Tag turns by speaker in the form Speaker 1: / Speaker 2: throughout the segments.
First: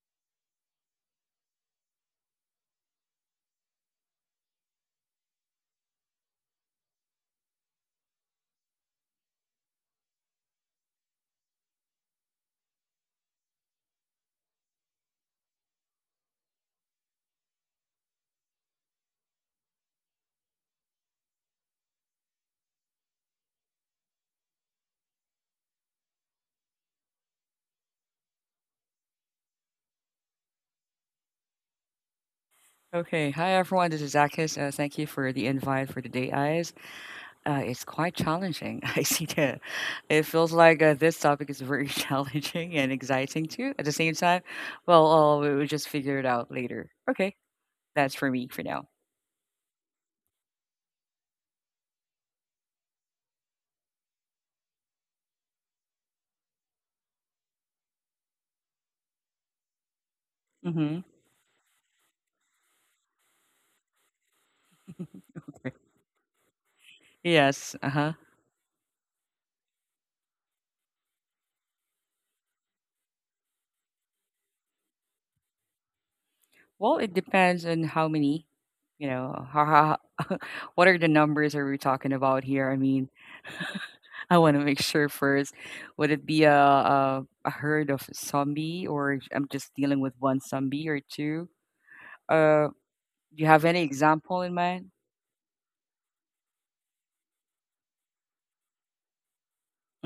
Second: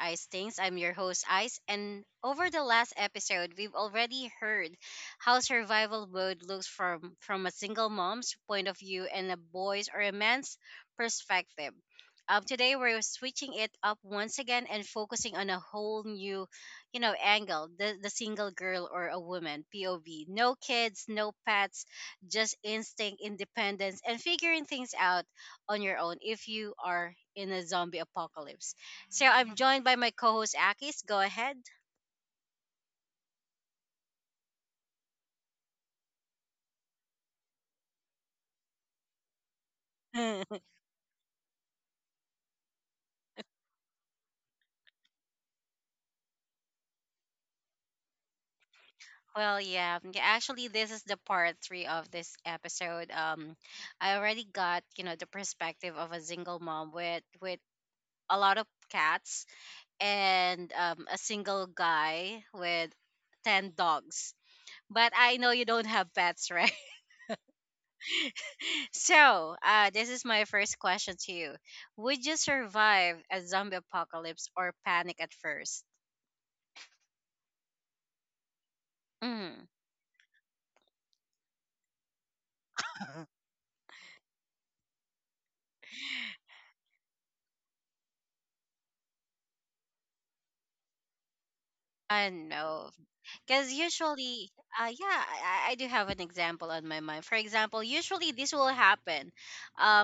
Speaker 1: Ice Things. I'm your host, Ice, and over the last episode, we've already heard how survival mode looks from a single mom's point of view and a boy's or a man's perspective. Today, we're switching it up once again and focusing on a whole new angle, the single girl or a woman, POV. No kids, no pets, just instinct, independence, and figuring things out on your own if you are in a zombie apocalypse. So I'm joined by my co-host Akis. Go ahead.
Speaker 2: Okay. Hi, everyone. This is Akis. Thank you for the invite for the Date Eyes. It's quite challenging. I see that. It feels like this topic is very challenging and exciting too at the same time. Well, we will just figure it out later. Okay. That's for me for now.
Speaker 1: Well, yeah, yeah, actually, this is the part three of this episode. I already got the perspective of a single mom with a lot of cats and
Speaker 2: Mm-hmm.
Speaker 1: a single guy with 10 dogs. But I know you don't have pets, right?
Speaker 2: Yes. Uh huh.
Speaker 1: So, this is my first question to you. Would you survive a zombie apocalypse or panic at first?
Speaker 2: Well, it depends on how many, you know, how,
Speaker 1: Mm.
Speaker 2: how, what are the numbers are we talking about here? I mean, I want to make sure first. Would it be a herd of zombie, or I'm just dealing with one zombie or two?
Speaker 1: I
Speaker 2: Uh,
Speaker 1: know.
Speaker 2: do you have
Speaker 1: Because
Speaker 2: any example
Speaker 1: usually,
Speaker 2: in mind?
Speaker 1: yeah, I do have an example on my mind. For example, usually this will happen.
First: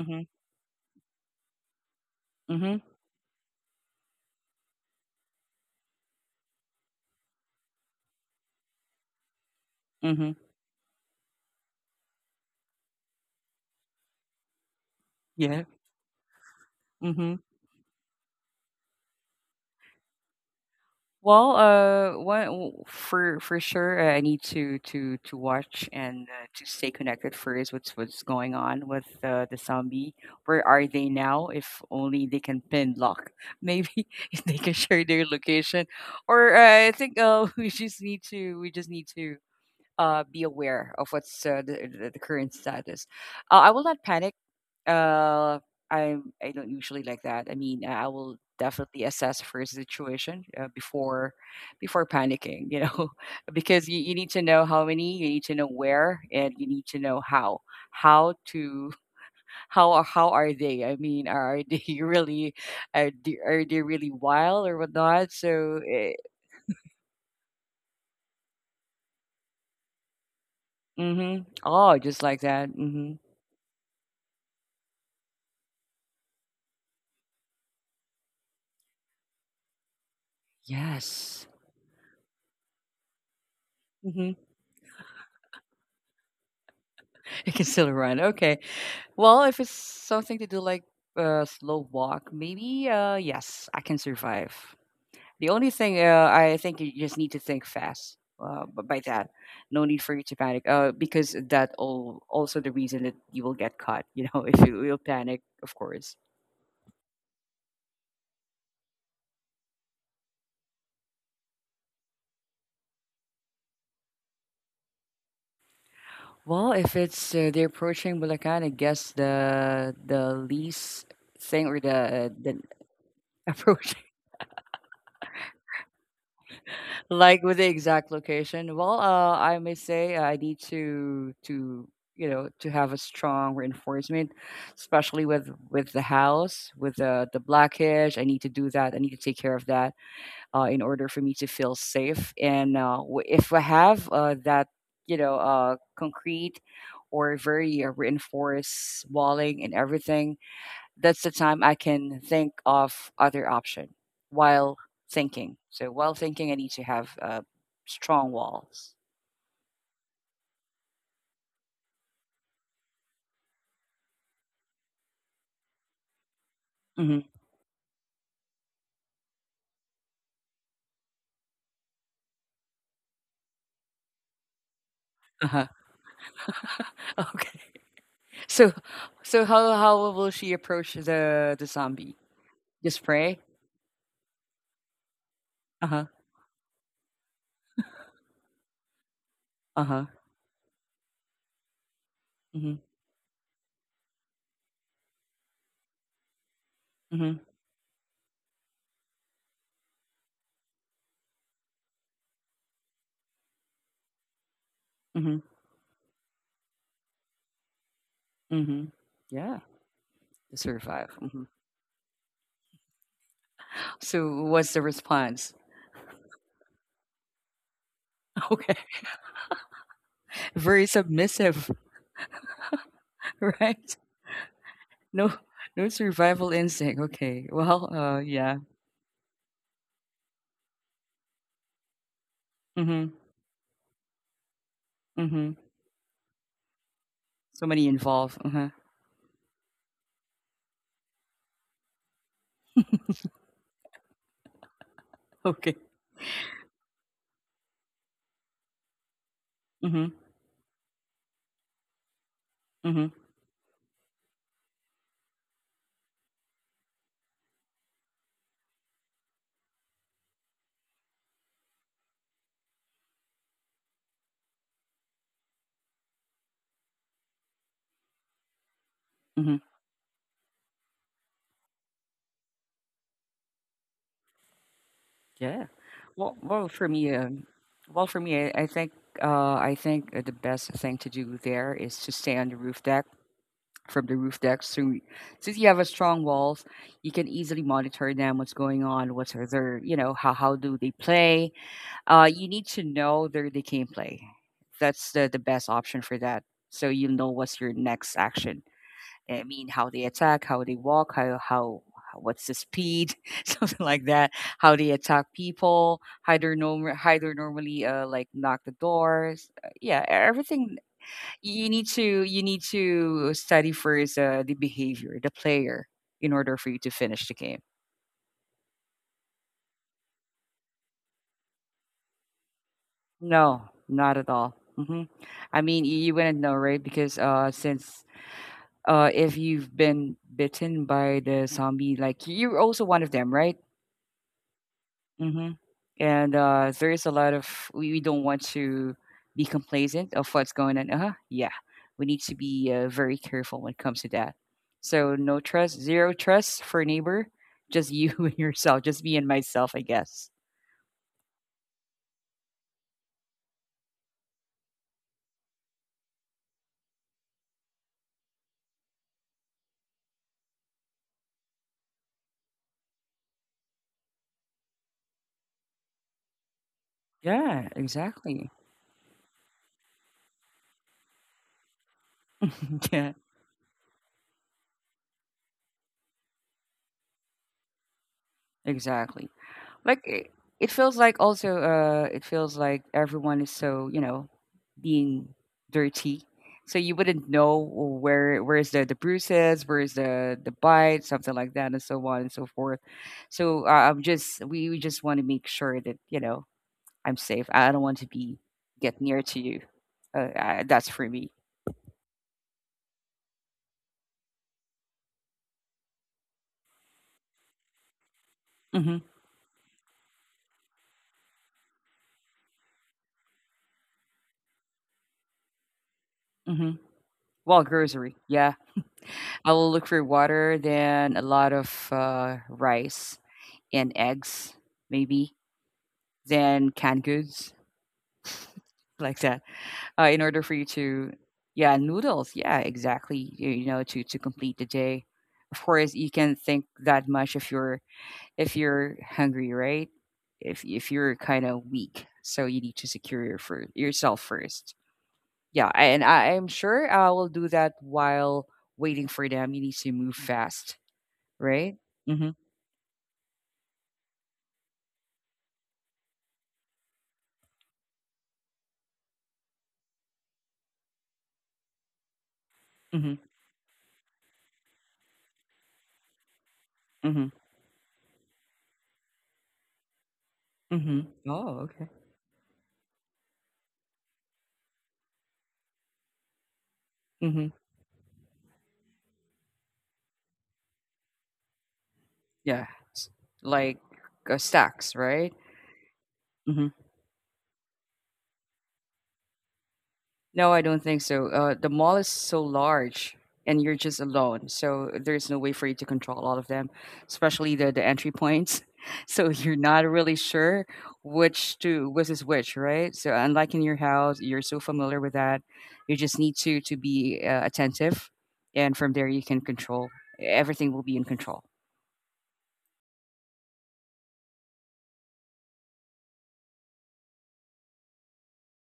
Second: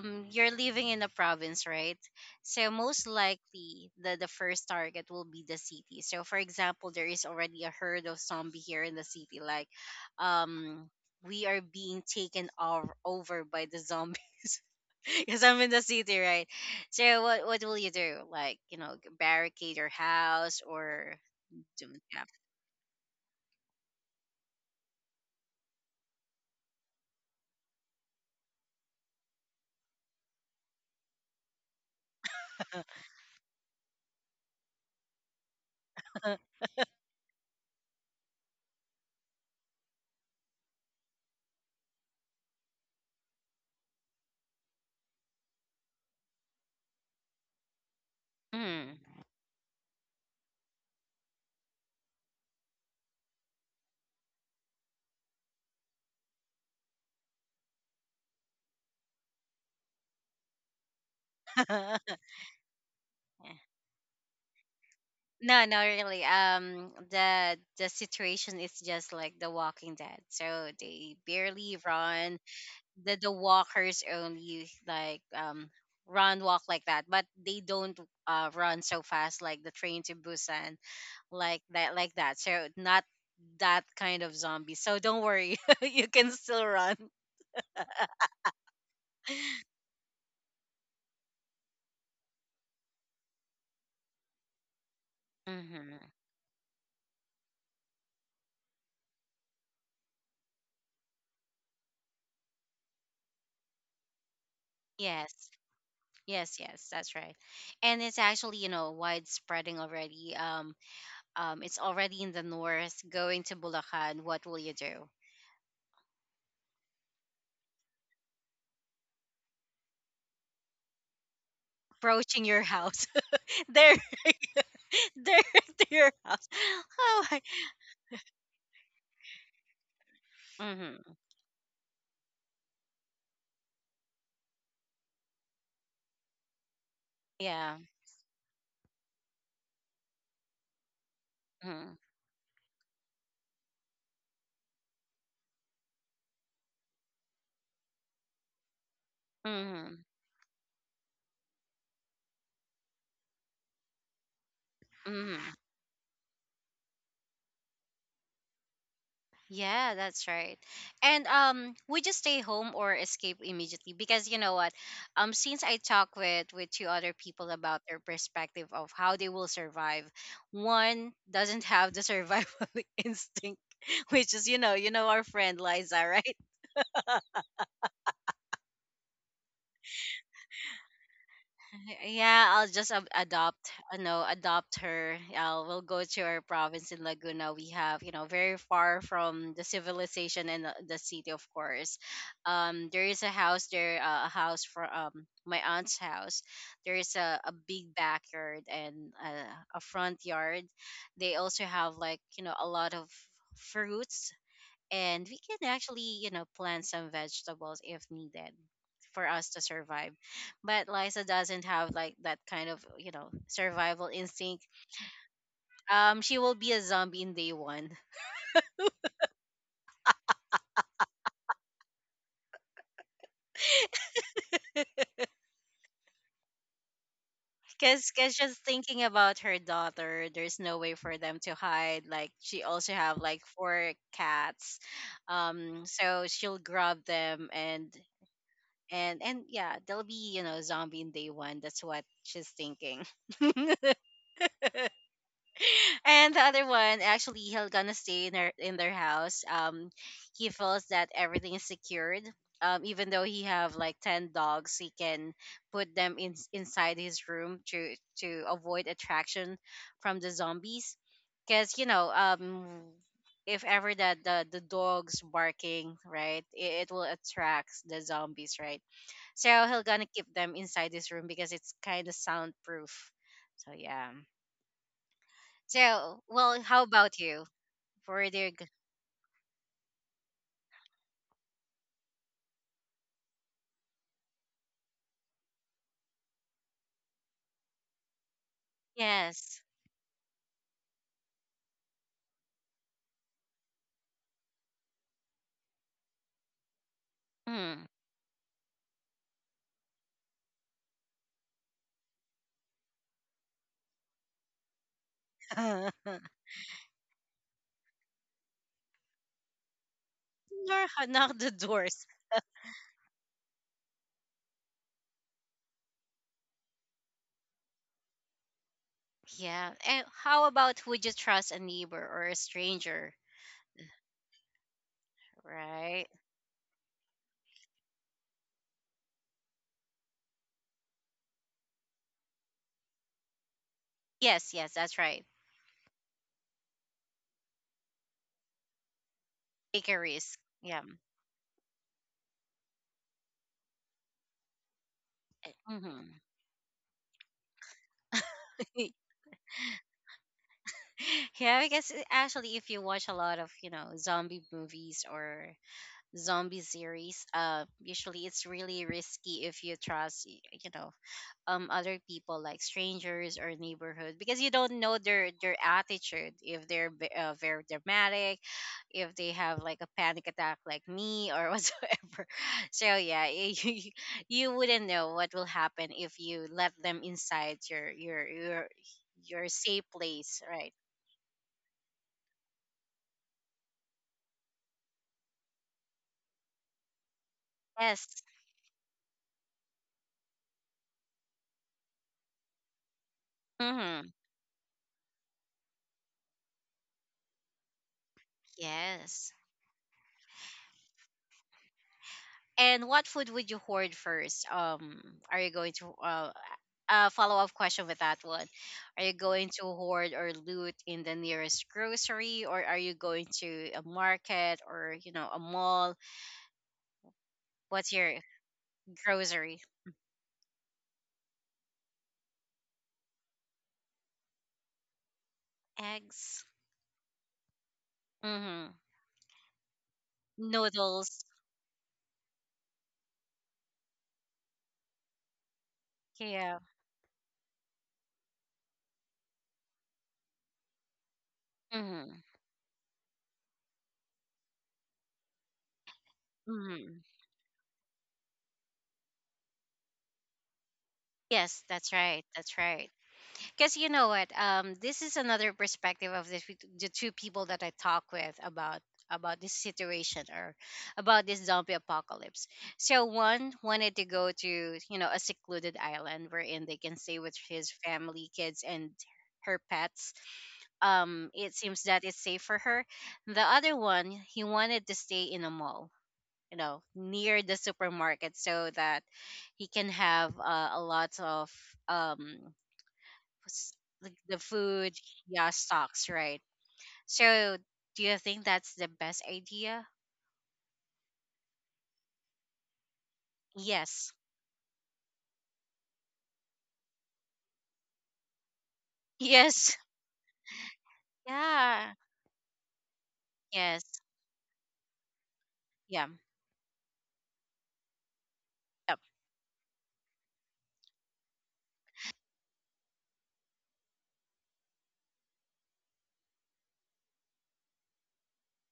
Speaker 2: Mm-hmm.
Speaker 1: You're living in a province, right? So
Speaker 2: Mm-hmm.
Speaker 1: most likely, the first target will be the city. So for example, there is already a herd of zombie here in the city. Like,
Speaker 2: Mm-hmm.
Speaker 1: um, we are being taken over by the zombies. Because I'm
Speaker 2: Yeah.
Speaker 1: in the city, right? So
Speaker 2: Mm-hmm.
Speaker 1: what will you do? Like, barricade your house or
Speaker 2: Well,
Speaker 1: do yeah.
Speaker 2: one for sure, I need to watch and to stay connected first. What's going on with the zombie? Where are they now? If only they can pin lock. Maybe if they can share their location, or I think we just need to be aware of what's the current status. I will not panic. uh, I don't usually like that. I mean, I will
Speaker 1: Mm.
Speaker 2: definitely assess first the situation before panicking. Because you need to know how many, you need to know where, and you need to know how to how are they? I mean, are they really, are they really wild or whatnot?
Speaker 1: No,
Speaker 2: So,
Speaker 1: no, really. The situation is just like The Walking Dead. So they
Speaker 2: mhm.
Speaker 1: barely
Speaker 2: Oh, just
Speaker 1: run.
Speaker 2: like that. Hmm.
Speaker 1: The walkers only like run walk like that, but they don't run so fast like the train to Busan
Speaker 2: Yes.
Speaker 1: like that. So not that kind
Speaker 2: Hmm.
Speaker 1: of zombie. So don't worry, you can still run.
Speaker 2: It can still run. Okay. Well, if it's something to do like a slow walk, maybe yes, I can survive. The only thing
Speaker 1: Mm-hmm.
Speaker 2: I think you just need to think fast. But by that, no need for you to panic. Because that all also the reason that you will get caught. If you will panic,
Speaker 1: Yes,
Speaker 2: of course.
Speaker 1: yes, yes, that's right. And it's actually, widespreading already. It's already in the north, going to Bulacan, what will you do?
Speaker 2: Well, if it's they're approaching Bulacan, I guess the least thing or the
Speaker 1: Approaching
Speaker 2: the
Speaker 1: your house,
Speaker 2: approach.
Speaker 1: there, there to your house. Oh my,
Speaker 2: Like with the exact location. Well, I may say I need
Speaker 1: mm-hmm,
Speaker 2: to you know to have a strong reinforcement, especially with the house with the black
Speaker 1: yeah,
Speaker 2: hedge. I need to do that. I need to take care of that in order for me to feel
Speaker 1: mm-hmm.
Speaker 2: safe. And if I have that concrete or very reinforced walling and
Speaker 1: Mm-hmm.
Speaker 2: everything, that's the time I can think of other option while thinking.
Speaker 1: Mm-hmm.
Speaker 2: So while thinking, I need to have strong walls.
Speaker 1: Yeah, that's right. And we just stay home or escape immediately? Because you know what, since I talked with two other
Speaker 2: Hmm.
Speaker 1: people about their perspective of how they will survive, one doesn't have the survival instinct, which is our friend
Speaker 2: Uh-huh.
Speaker 1: Liza, right.
Speaker 2: Okay. So, so how will she approach the zombie?
Speaker 1: Yeah, I'll just
Speaker 2: Just pray.
Speaker 1: adopt, no, adopt her. Yeah, we'll
Speaker 2: Uh
Speaker 1: go
Speaker 2: huh.
Speaker 1: to our province in Laguna. We have, very far from the
Speaker 2: Uh huh.
Speaker 1: civilization and the city, of course.
Speaker 2: Mhm.
Speaker 1: There is a house there, a house for my aunt's house. There is a,
Speaker 2: Mhm.
Speaker 1: a big backyard and a front yard. They also have like a lot of fruits, and we
Speaker 2: Mhm.
Speaker 1: can actually plant some vegetables if needed
Speaker 2: Mhm.
Speaker 1: for us to
Speaker 2: Yeah.
Speaker 1: survive.
Speaker 2: To
Speaker 1: But
Speaker 2: survive.
Speaker 1: Liza
Speaker 2: Hmm.
Speaker 1: doesn't have like that kind of survival
Speaker 2: So
Speaker 1: instinct.
Speaker 2: what's the response?
Speaker 1: She will be a zombie in day one.
Speaker 2: Okay. Very submissive, right? No, no survival instinct. Okay. Well,
Speaker 1: Because
Speaker 2: yeah.
Speaker 1: just thinking about her daughter, there's no way for them to hide. Like, she also
Speaker 2: Mhm.
Speaker 1: have like four cats,
Speaker 2: Mhm.
Speaker 1: so she'll grab them,
Speaker 2: So many
Speaker 1: and
Speaker 2: involved. Uh-huh.
Speaker 1: and yeah, they'll be zombie in day one. That's what she's thinking.
Speaker 2: Okay.
Speaker 1: And the other one, actually, he'll gonna stay in their house.
Speaker 2: Mhm.
Speaker 1: He feels that everything is secured. Even
Speaker 2: Mhm.
Speaker 1: though he have like 10 dogs, he can put them in inside his room to avoid attraction from the zombies, because if ever that the dog's barking right, it will attract the zombies, right?
Speaker 2: Mhm.
Speaker 1: So he'll gonna keep them inside his room because it's kind of soundproof, so yeah.
Speaker 2: Yeah.
Speaker 1: So,
Speaker 2: Well,
Speaker 1: well,
Speaker 2: well,
Speaker 1: how
Speaker 2: for me,
Speaker 1: about you?
Speaker 2: well, for
Speaker 1: For
Speaker 2: me,
Speaker 1: their
Speaker 2: I, I
Speaker 1: g-
Speaker 2: think, I think the best thing to do there is to stay on the roof deck. From the roof deck, so since you have a strong walls, you can easily monitor them. What's going on? What's
Speaker 1: yes,
Speaker 2: their, how do they play? You need to know their they can play. That's the best option for that. So you know what's your
Speaker 1: mm.
Speaker 2: next action. I mean, how they attack, how they walk, what's the speed, something like that. How they attack
Speaker 1: Nor-
Speaker 2: people, how they're normally like knock the doors. Yeah, everything.
Speaker 1: Knock the
Speaker 2: You need
Speaker 1: doors.
Speaker 2: to you need to study first the behavior, the player, in order for you to finish the game.
Speaker 1: Yeah, and how about, would you trust a neighbor or a stranger?
Speaker 2: No, not at all. Hmm. I mean, you,
Speaker 1: Right?
Speaker 2: you wouldn't know, right? Because since if you've been bitten by the zombie, like you're also one of them, right?
Speaker 1: Yes, yes, that's right.
Speaker 2: Hmm. And there is a lot of we don't want to be
Speaker 1: Take a
Speaker 2: complacent of
Speaker 1: risk.
Speaker 2: what's going
Speaker 1: Yeah.
Speaker 2: on. Uh-huh. Yeah, we need to be very careful when it comes to that. So no trust, zero
Speaker 1: Hmm.
Speaker 2: trust for a neighbor. Just you and yourself. Just me and myself, I guess.
Speaker 1: Yeah, I guess actually, if you watch a lot of zombie movies or zombie series, usually it's really risky if you trust other people like strangers or neighborhood, because you don't know their attitude, if they're very
Speaker 2: Yeah,
Speaker 1: dramatic,
Speaker 2: exactly.
Speaker 1: if they have like a panic attack like me, or whatsoever. So
Speaker 2: Yeah,
Speaker 1: yeah, you wouldn't know what will happen if you let them inside your your your
Speaker 2: exactly.
Speaker 1: your safe
Speaker 2: Like,
Speaker 1: place, right?
Speaker 2: it feels like everyone is so being dirty. So you wouldn't know
Speaker 1: Yes,
Speaker 2: where is the bruises, where is the bite, something like that, and so on and so forth. So i'm
Speaker 1: mm-hmm,
Speaker 2: just we, we just want to make sure that I'm safe. I don't want to be get near
Speaker 1: yes.
Speaker 2: to you. That's for me.
Speaker 1: And what food would you hoard first? Are you going to a follow up question with that one?
Speaker 2: Mm-hmm.
Speaker 1: Are you going to hoard or loot in the nearest grocery, or are you going to a market or a mall?
Speaker 2: Hmm. Well,
Speaker 1: What's
Speaker 2: grocery,
Speaker 1: your
Speaker 2: yeah. I
Speaker 1: grocery?
Speaker 2: will look for water, then a lot of rice and eggs, maybe
Speaker 1: Eggs.
Speaker 2: than canned goods,
Speaker 1: Mm-hmm.
Speaker 2: like that. In order for you to,
Speaker 1: Noodles.
Speaker 2: yeah, noodles. Yeah, exactly. To complete the day. Of course, you can
Speaker 1: Yeah.
Speaker 2: think that much if you're hungry, right? If you're kind of weak,
Speaker 1: Mm-hmm.
Speaker 2: so you need to secure your for yourself first. Yeah, and I am sure
Speaker 1: Mm-hmm.
Speaker 2: I will do that while waiting for them. You need to move fast,
Speaker 1: Yes,
Speaker 2: right?
Speaker 1: that's right.
Speaker 2: Mm-hmm.
Speaker 1: That's right. Because you know what, this is another perspective of the two people that I talk with about this situation, or about this zombie apocalypse. So
Speaker 2: Mm-hmm.
Speaker 1: one wanted to go to a secluded island wherein they can stay
Speaker 2: Mm-hmm.
Speaker 1: with his family, kids, and her pets.
Speaker 2: Mm-hmm.
Speaker 1: It
Speaker 2: Oh,
Speaker 1: seems
Speaker 2: okay.
Speaker 1: that it's safe for her. The other one, he wanted to stay in a mall, near
Speaker 2: Mm-hmm.
Speaker 1: the supermarket, so that he can have a lot of um
Speaker 2: Yeah. s-
Speaker 1: s-
Speaker 2: Like
Speaker 1: like the food,
Speaker 2: stacks, right?
Speaker 1: yeah, stocks, right?
Speaker 2: Mhm.
Speaker 1: So do you think that's the best idea?
Speaker 2: No, I don't think so. The mall is so large and you're just
Speaker 1: Yes.
Speaker 2: alone. So there's no way for you to control all of them, especially the entry points. So you're
Speaker 1: Yes.
Speaker 2: not really sure
Speaker 1: Yeah.
Speaker 2: which is which, right? So unlike in your
Speaker 1: Yes.
Speaker 2: house, you're so familiar with that. You
Speaker 1: Yeah.
Speaker 2: just need to be attentive, and from
Speaker 1: Yep.
Speaker 2: there you can control. Everything will be in control.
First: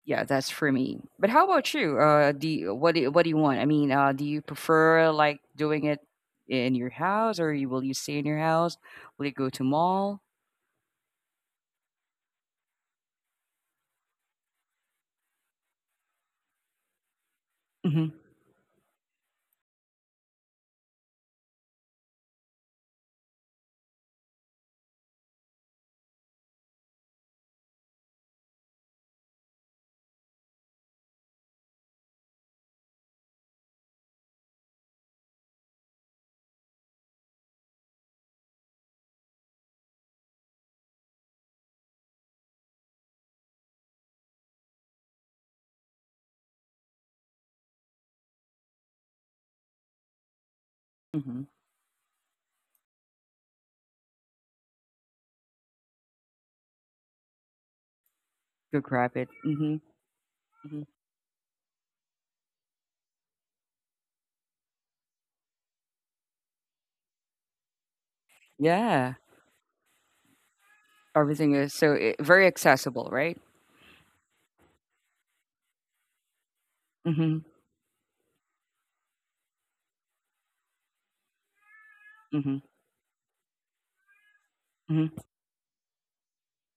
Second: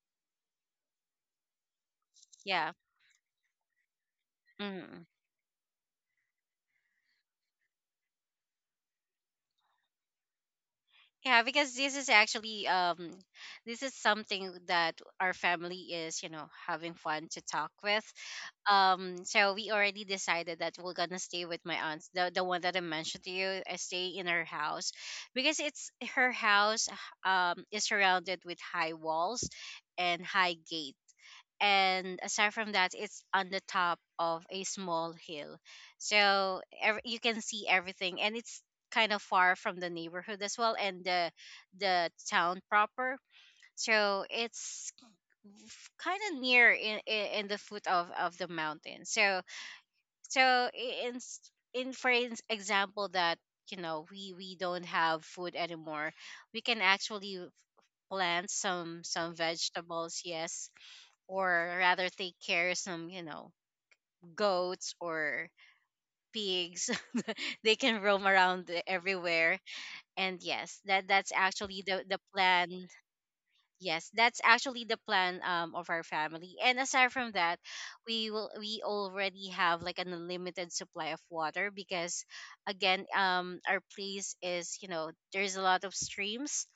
Speaker 2: Yeah, that's for me. But how about you?
Speaker 1: Yeah.
Speaker 2: What do you want? I mean, do you
Speaker 1: Hmm.
Speaker 2: prefer like doing it in your house, or will you stay in your house? Will you go to mall?
Speaker 1: Yeah, because this is actually, this is something that our family is, having fun to talk with.
Speaker 2: Mm-hmm.
Speaker 1: So we already decided that we're gonna stay with my aunt. The one that I mentioned to you, I stay in her house because it's her house is surrounded with high walls and high gates, and aside from that, it's on the top of a small hill, so you can see everything, and it's kind of far from the neighborhood as well, and the town proper, so it's kind of near in the foot of the mountain. So I- in s-
Speaker 2: Mm-hmm.
Speaker 1: in for ins- example that we don't have food anymore, we can actually plant
Speaker 2: Go
Speaker 1: some
Speaker 2: grab it.
Speaker 1: some
Speaker 2: Mm-hmm.
Speaker 1: vegetables, yes.
Speaker 2: Hmm.
Speaker 1: Or rather take care of some, goats or pigs. They can roam around
Speaker 2: Yeah,
Speaker 1: everywhere. And yes, that's
Speaker 2: everything is
Speaker 1: actually
Speaker 2: so
Speaker 1: the the
Speaker 2: very
Speaker 1: plan.
Speaker 2: accessible, right?
Speaker 1: Yes, that's actually the plan of our family. And aside from
Speaker 2: Mm-hmm.
Speaker 1: that, we already have like an unlimited supply of water, because
Speaker 2: Mm-hmm.
Speaker 1: again, our place is,
Speaker 2: Hmm.
Speaker 1: there's a lot of streams.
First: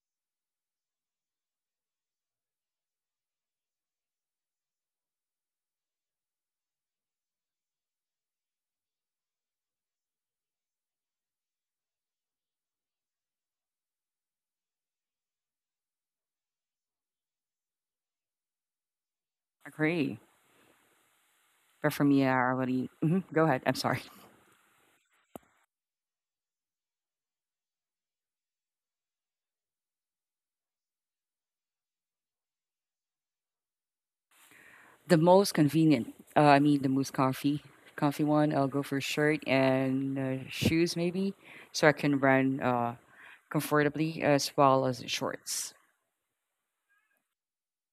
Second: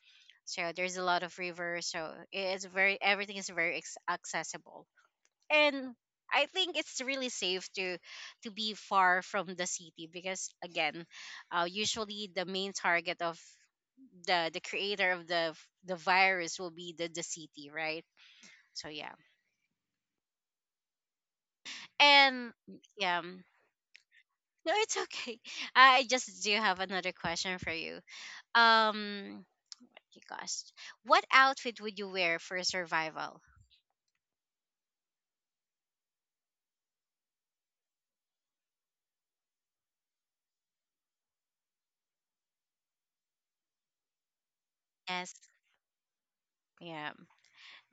Speaker 1: So there's a lot of rivers, so it's very, everything is very accessible. And I think it's really safe to be far from the city, because again, usually the main target of the creator of the virus will be the city, right? So yeah,
Speaker 2: Agree. But for me, I
Speaker 1: and
Speaker 2: already.
Speaker 1: yeah,
Speaker 2: Hmm. Go ahead. I'm sorry.
Speaker 1: no, it's okay. I just do have another question for you. Um, oh gosh, what outfit would you wear for survival?
Speaker 2: The most convenient. I mean, the most comfy, comfy one. I'll go for shirt and shoes, maybe, so I can run, comfortably as well as the
Speaker 1: Yes,
Speaker 2: shorts.
Speaker 1: yeah,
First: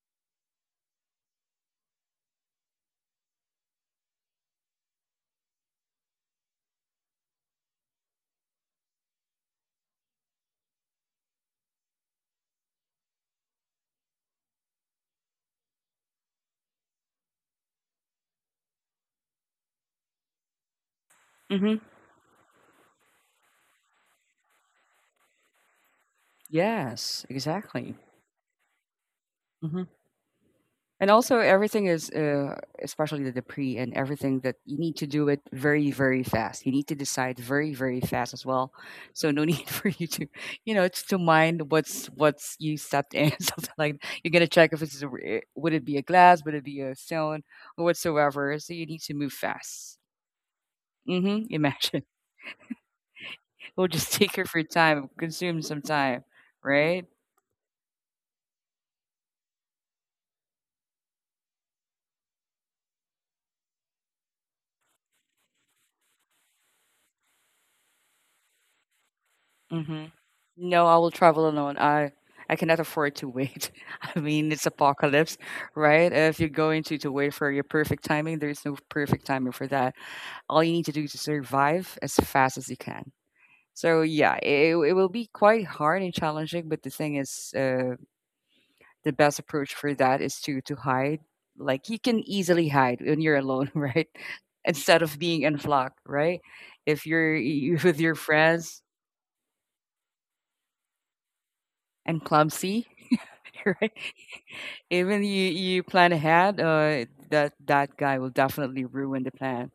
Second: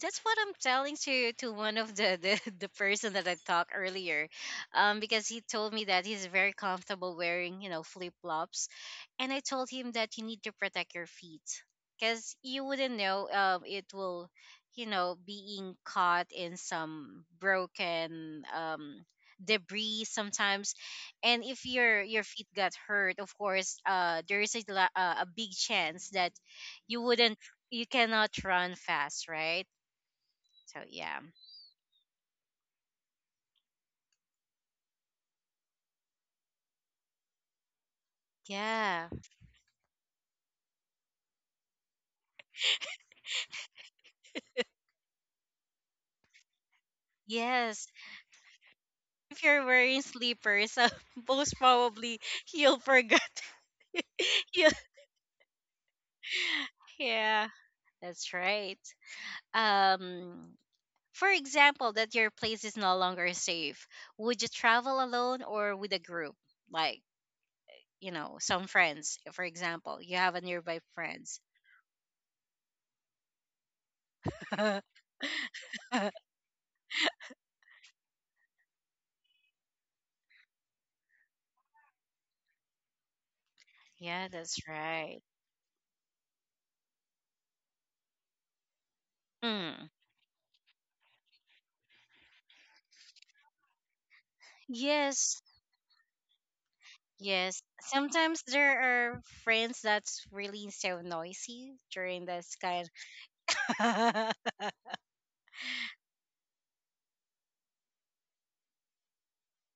Speaker 1: that's what I'm telling to one of the person that I talked earlier. Because he told me that he's very comfortable wearing flip flops, and I told him that you need to protect your feet, because you wouldn't know, it will, being caught in some broken debris sometimes. And if
Speaker 2: Hmm.
Speaker 1: your feet got hurt, of course, there is a big chance that you
Speaker 2: Yes,
Speaker 1: wouldn't you
Speaker 2: exactly.
Speaker 1: cannot run fast, right?
Speaker 2: Hmm.
Speaker 1: So
Speaker 2: And
Speaker 1: yeah,
Speaker 2: also, everything is, especially the pre, and everything that you need to do it very, very fast. You need to decide very, very fast as well.
Speaker 1: yeah,
Speaker 2: So no need for you to, to mind what's you stepped in something like that. You're gonna check if would it be a glass, would it be a stone, or
Speaker 1: yes.
Speaker 2: whatsoever. So you need to move
Speaker 1: If you're
Speaker 2: fast.
Speaker 1: wearing sleepers,
Speaker 2: Mm-hmm.
Speaker 1: most
Speaker 2: Imagine
Speaker 1: probably you'll forget.
Speaker 2: it will just take her for
Speaker 1: you
Speaker 2: time, consume some time, right?
Speaker 1: Yeah, that's right. Um, for example, that your place is no longer safe. Would you travel alone or with a group? Like, some friends. For example,
Speaker 2: Mhm.
Speaker 1: you have a nearby
Speaker 2: No, I will
Speaker 1: friends.
Speaker 2: travel alone. I cannot afford to wait. I mean, it's
Speaker 1: Yeah,
Speaker 2: apocalypse, right? If you're going to wait for your perfect timing, there's no perfect timing for that. All you need to do is to survive as fast as you can. So yeah,
Speaker 1: that's
Speaker 2: it will
Speaker 1: right.
Speaker 2: be quite hard and challenging, but the thing is, the best approach
Speaker 1: Mm.
Speaker 2: for that is to hide. Like you can easily hide when you're alone, right? Instead of
Speaker 1: Yes,
Speaker 2: being in flock, right? If you're
Speaker 1: yes.
Speaker 2: with your
Speaker 1: Sometimes
Speaker 2: friends
Speaker 1: there are friends that's really so noisy
Speaker 2: and
Speaker 1: during this
Speaker 2: clumsy,
Speaker 1: kind.
Speaker 2: right? Even you plan ahead, that guy will definitely ruin the plan,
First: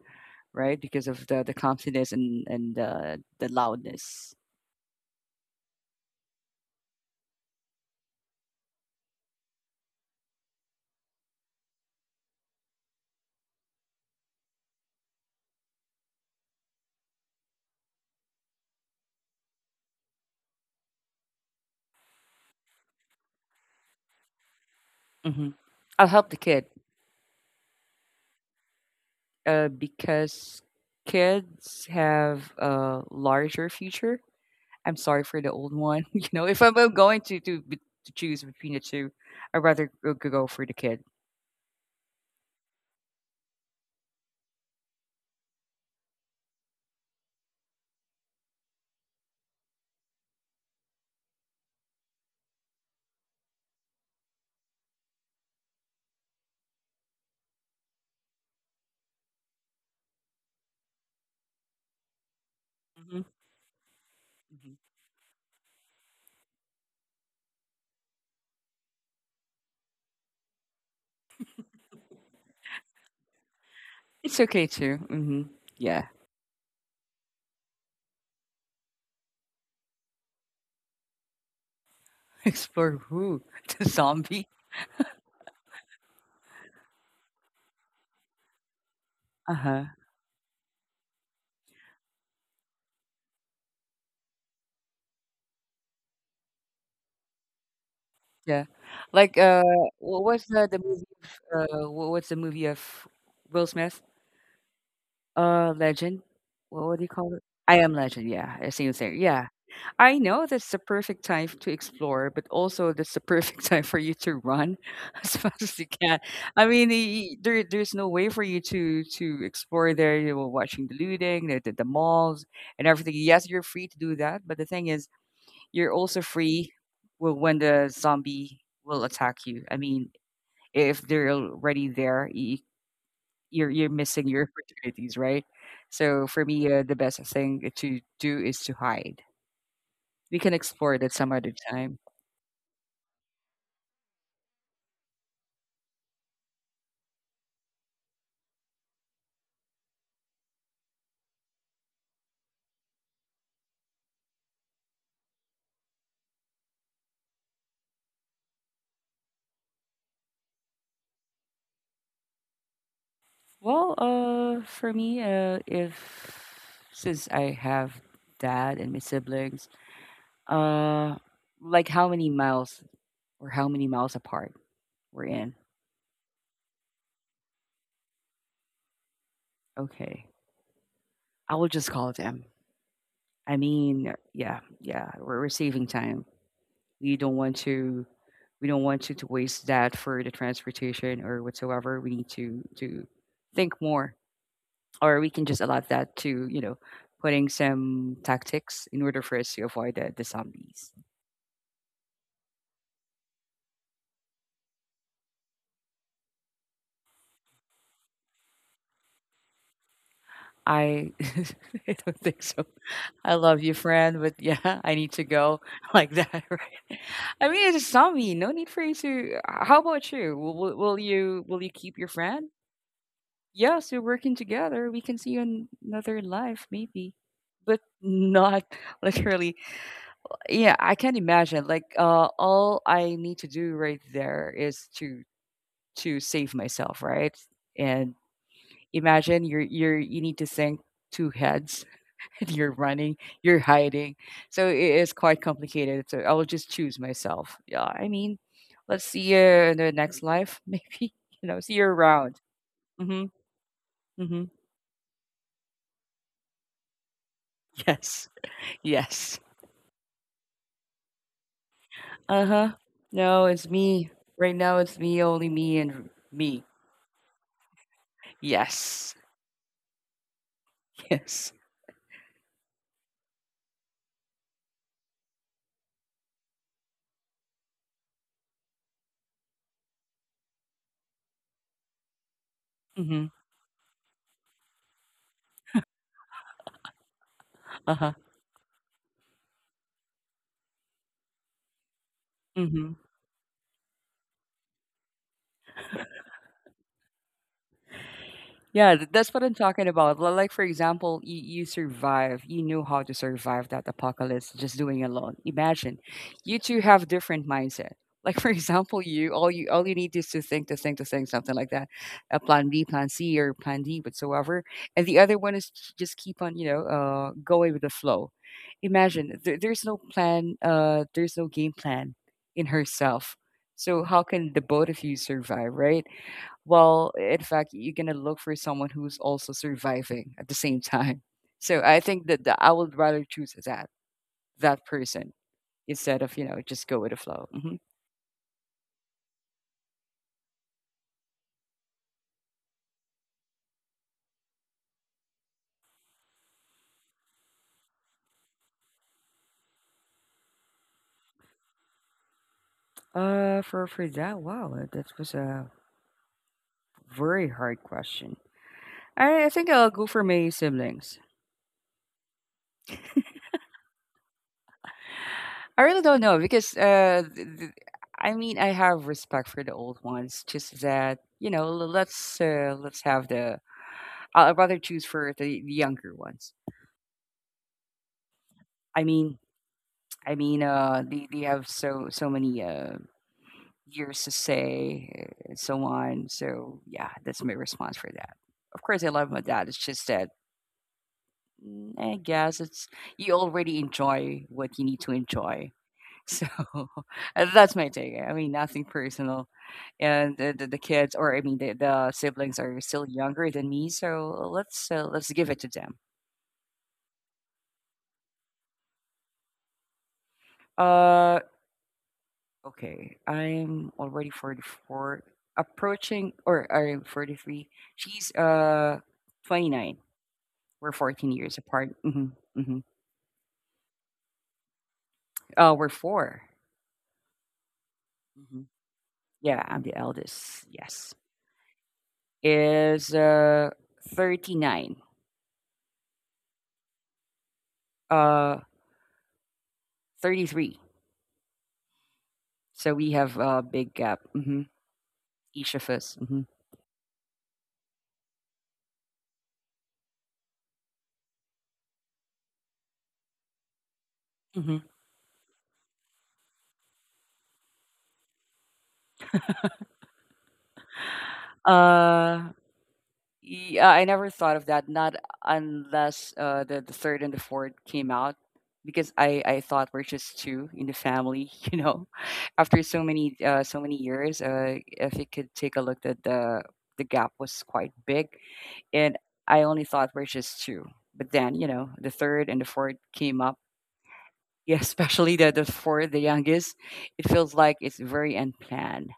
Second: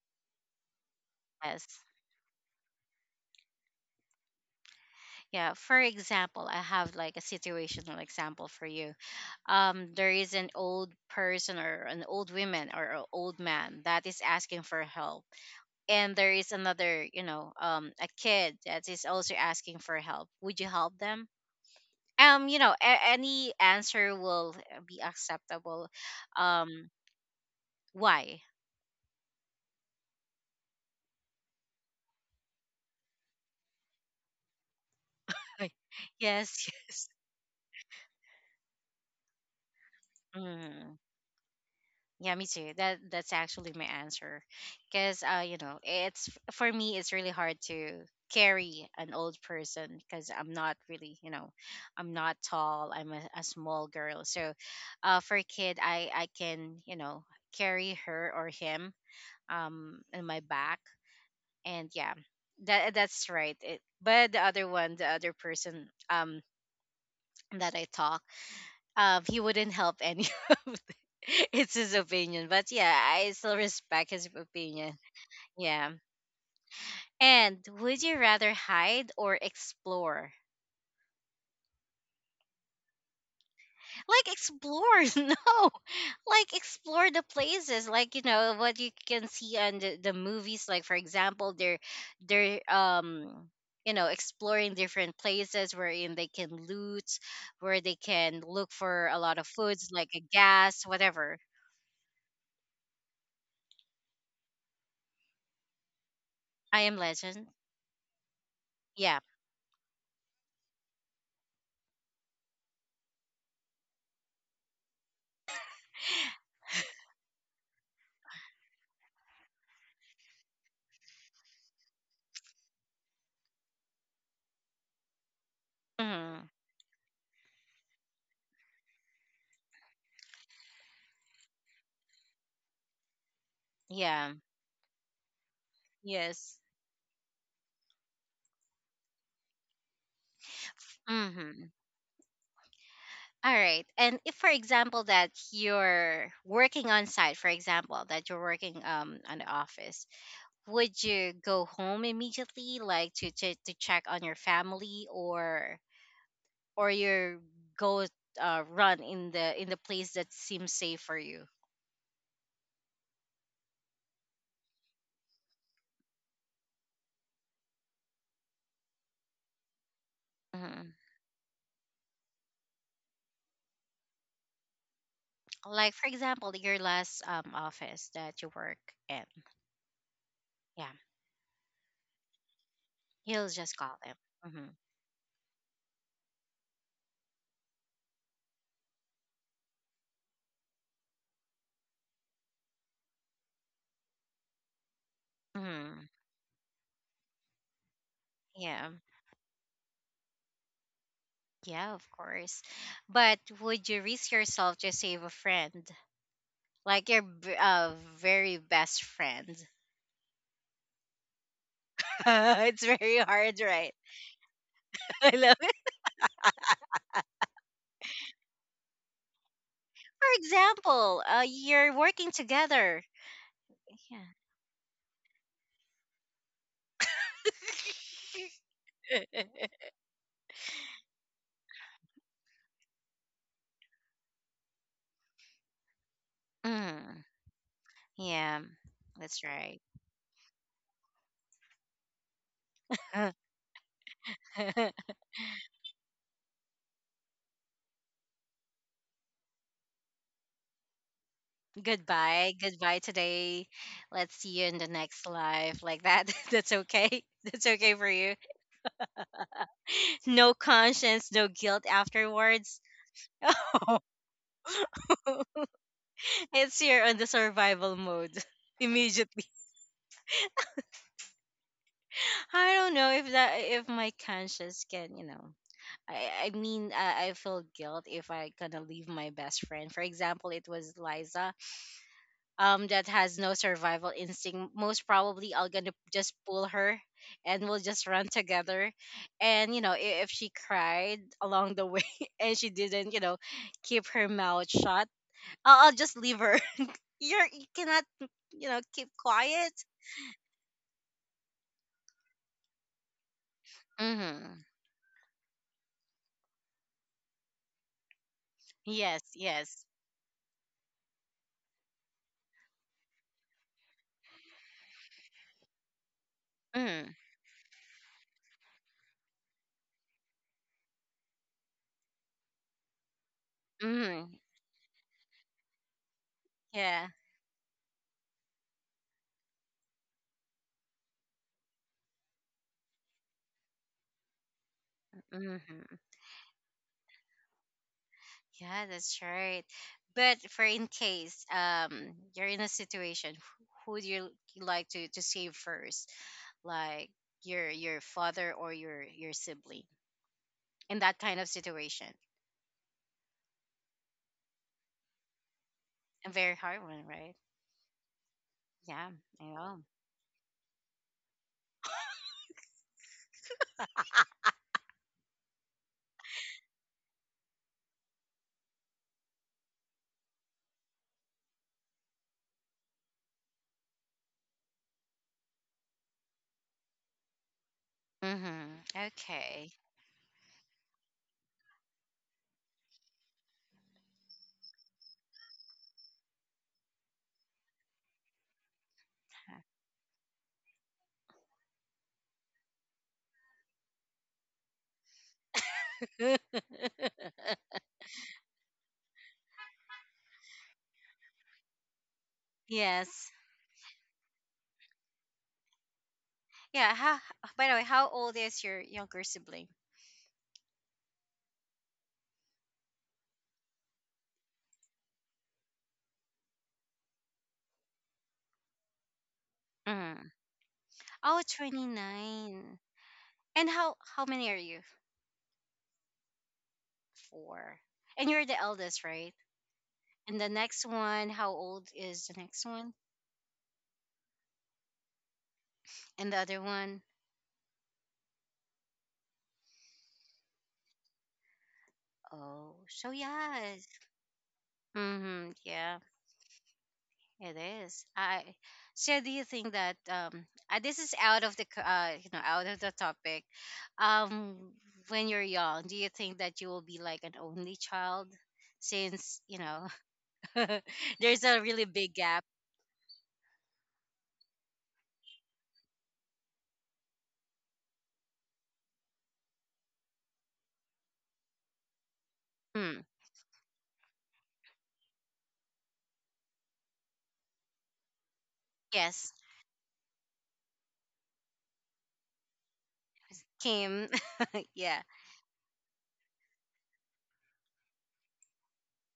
Speaker 2: right? Because of the
Speaker 1: Yes.
Speaker 2: clumsiness and the loudness.
Speaker 1: Yeah. For example, I have like a situational example for you. There is an old person or an old woman or an old man that is asking for help, and there is another a kid that is also asking for help. Would you help them? Any answer will be
Speaker 2: Hmm.
Speaker 1: acceptable.
Speaker 2: I'll help the kid,
Speaker 1: Um, why?
Speaker 2: because kids have a larger future. I'm sorry for the
Speaker 1: Like,
Speaker 2: old one. If
Speaker 1: yes,
Speaker 2: I'm I
Speaker 1: yes.
Speaker 2: going to choose between the two, I'd rather go for the
Speaker 1: Mm.
Speaker 2: kid.
Speaker 1: Yeah, me too. That's actually my answer, because it's for me, it's really hard to carry an old person because I'm not really, I'm not tall. I'm a small girl. So, for a kid, I can, carry her or him in my back, and yeah, that's
Speaker 2: Hmm.
Speaker 1: right. But the other one, the other person, that I taught. He wouldn't help any of it. It's his opinion, but yeah, I still respect his
Speaker 2: It's okay too.
Speaker 1: opinion.
Speaker 2: Hmm.
Speaker 1: Yeah.
Speaker 2: Yeah,
Speaker 1: And would you rather hide or explore?
Speaker 2: explore who the
Speaker 1: Like
Speaker 2: zombie.
Speaker 1: explore, no. Like explore the places, like you know what you can
Speaker 2: Uh
Speaker 1: see on
Speaker 2: huh.
Speaker 1: the movies. Like for example, they're you know exploring different places wherein they can loot, where they can
Speaker 2: Yeah.
Speaker 1: look for a lot
Speaker 2: Like,
Speaker 1: of foods like a
Speaker 2: what was the
Speaker 1: gas,
Speaker 2: movie of,
Speaker 1: whatever.
Speaker 2: what's the movie of Will Smith? Legend?
Speaker 1: I
Speaker 2: What
Speaker 1: Am
Speaker 2: what do you call it?
Speaker 1: Legend.
Speaker 2: I Am Legend, yeah. I see you there.
Speaker 1: Yeah.
Speaker 2: Yeah. I know that's the perfect time to explore, but also that's the perfect time for you to run as fast as you can. I mean, there's no way for you to explore there. You were watching the looting, the malls, and everything. Yes, you're free to do that, but the thing is, you're also
Speaker 1: hmm
Speaker 2: free, well, when the zombie will attack you. I mean, if they're already there, y you're missing
Speaker 1: Yeah.
Speaker 2: your opportunities, right? So for
Speaker 1: Yes.
Speaker 2: me, the best thing to do is to hide. We can explore that some other
Speaker 1: Mm-hmm.
Speaker 2: time.
Speaker 1: All right. And if, for example, that you're working on site, for example, that you're working on the office, would you go home immediately, like to check on your family, or you go run in the place that seems safe for you?
Speaker 2: If since I have dad and my siblings,
Speaker 1: Mm-hmm.
Speaker 2: uh, like how many miles or how many miles apart we're in?
Speaker 1: Like, for example, your last office that you work in.
Speaker 2: Okay,
Speaker 1: Yeah,
Speaker 2: I will just call them.
Speaker 1: he'll just call them.
Speaker 2: Yeah,
Speaker 1: Mm-hmm.
Speaker 2: yeah, we're saving time. We don't want to, we don't want you to waste that for the transportation or whatsoever. We need to think more, or we can just allow
Speaker 1: Mm-hmm.
Speaker 2: that to, you know, putting some tactics
Speaker 1: Yeah.
Speaker 2: in order for us to avoid the zombies.
Speaker 1: Yeah, of course. But would you risk yourself to save a friend? Like your very best friend.
Speaker 2: I I don't think so.
Speaker 1: It's very
Speaker 2: I
Speaker 1: hard,
Speaker 2: love you,
Speaker 1: right?
Speaker 2: friend, but yeah, I need to
Speaker 1: I love
Speaker 2: go,
Speaker 1: it.
Speaker 2: like that, right? I mean, it's a zombie. No need for you to. How about
Speaker 1: For
Speaker 2: you? Will, will will
Speaker 1: example,
Speaker 2: you will you
Speaker 1: you're
Speaker 2: keep your
Speaker 1: working
Speaker 2: friend?
Speaker 1: together.
Speaker 2: Yeah, so
Speaker 1: Yeah.
Speaker 2: working together, we can see another life maybe, but not literally. Yeah, I can't imagine. Like, all I need to do right there is to save myself,
Speaker 1: Mm,
Speaker 2: right? And
Speaker 1: yeah,
Speaker 2: imagine
Speaker 1: that's right.
Speaker 2: you need to think two heads. And you're running, you're hiding, so it is quite complicated. So I will just choose myself. Yeah, I mean, let's see you in the next life, maybe. You know, see you around.
Speaker 1: Goodbye. Goodbye
Speaker 2: Mm-hmm.
Speaker 1: today. Let's
Speaker 2: Mm-hmm.
Speaker 1: see you in the next life. Like that. That's okay. That's okay for
Speaker 2: Yes.
Speaker 1: you.
Speaker 2: Yes.
Speaker 1: No conscience, no guilt
Speaker 2: Uh-huh.
Speaker 1: afterwards.
Speaker 2: No, it's me. Right now it's me, only me and me.
Speaker 1: It's here on the survival mode
Speaker 2: Yes.
Speaker 1: immediately.
Speaker 2: Yes.
Speaker 1: I don't know if that if my conscience can, you know. I mean, I feel guilt if I gonna leave my best friend. For example, it was Liza, that
Speaker 2: Mhm.
Speaker 1: has no survival instinct. Most probably, I'll gonna just pull her, and we'll just
Speaker 2: Uh-huh.
Speaker 1: run together. And you know, if she cried along the way and she
Speaker 2: Mhm.
Speaker 1: didn't, you know, keep her mouth shut, I'll just leave her. You're, you cannot you know
Speaker 2: Yeah,
Speaker 1: keep
Speaker 2: that's what I'm
Speaker 1: quiet.
Speaker 2: talking about. Like, for example, you survive, you knew how to survive that apocalypse
Speaker 1: Mm-hmm.
Speaker 2: just doing it alone. Imagine you two have different mindset. Like, for example,
Speaker 1: Yes, yes.
Speaker 2: you need is to think, to think, to think, something like that, a plan B, plan C, or plan D, whatsoever. And the other one is just keep on, you know,
Speaker 1: Mm-hmm.
Speaker 2: going with the flow. Imagine there's no plan, there's no game plan in herself. So how
Speaker 1: Mm-hmm.
Speaker 2: can the both of you survive, right?
Speaker 1: Yeah.
Speaker 2: Well, in fact, you're gonna look for someone who's also surviving at the same time. So I think that I would rather choose that person
Speaker 1: Mm-hmm.
Speaker 2: instead of, you know, just go with the flow.
Speaker 1: Yeah, that's right. But for in case you're in a situation, who do you like to save first? Like your father or your sibling in that kind of situation?
Speaker 2: For that, wow, that was a
Speaker 1: A very hard one, right?
Speaker 2: very hard question.
Speaker 1: Yeah.
Speaker 2: I think
Speaker 1: Yeah.
Speaker 2: I'll go for my siblings. I really don't know because I mean I have respect for the old ones. Just that you know, let's have the. I'd rather choose for the younger ones.
Speaker 1: Mm-hmm.
Speaker 2: I mean,
Speaker 1: Okay.
Speaker 2: I mean, they have so many years to say, and so on. So yeah, that's my response for that. Of course, I love my dad. It's just that, I guess it's, you already enjoy what you need to enjoy. So that's my take. I mean, nothing personal. And the kids, or I mean, the siblings are still
Speaker 1: Yes.
Speaker 2: younger than me. So let's give it to them.
Speaker 1: Yeah. How, by the way, how old is your younger sibling?
Speaker 2: Uh, Okay, I'm already 44, approaching, or I'm 43. She's 29.
Speaker 1: Mm-hmm.
Speaker 2: We're 14
Speaker 1: Oh,
Speaker 2: years
Speaker 1: twenty
Speaker 2: apart. Hmm
Speaker 1: nine. And how many are you?
Speaker 2: We're 4.
Speaker 1: Four. And you're the
Speaker 2: Mm-hmm.
Speaker 1: eldest, right?
Speaker 2: Yeah, I'm the
Speaker 1: And the
Speaker 2: eldest.
Speaker 1: next
Speaker 2: Yes,
Speaker 1: one, how old is the next one?
Speaker 2: is 39.
Speaker 1: And the other one?
Speaker 2: Uh, 33.
Speaker 1: Oh,
Speaker 2: So
Speaker 1: so
Speaker 2: we have a
Speaker 1: yes.
Speaker 2: big gap.
Speaker 1: Mm-hmm.
Speaker 2: Each of
Speaker 1: Yeah,
Speaker 2: us.
Speaker 1: it is. I so do you think that this is out of the you know out of the topic. Um
Speaker 2: Hmm
Speaker 1: when you're young, do you think that you will be like an only child since, you know, there's a really big gap?
Speaker 2: Uh, Yeah, I never thought of that. Not unless the the third and the fourth came out, because I thought we're just two in the family. You know, after so
Speaker 1: Mm,
Speaker 2: many so many years, if you could take a look at the gap was quite big, and
Speaker 1: yes.
Speaker 2: I only thought we're just two. But then you know, the third and the fourth came up.
Speaker 1: Kim.
Speaker 2: Yeah,
Speaker 1: Yeah.
Speaker 2: especially the fourth, the youngest. It feels like it's very unplanned,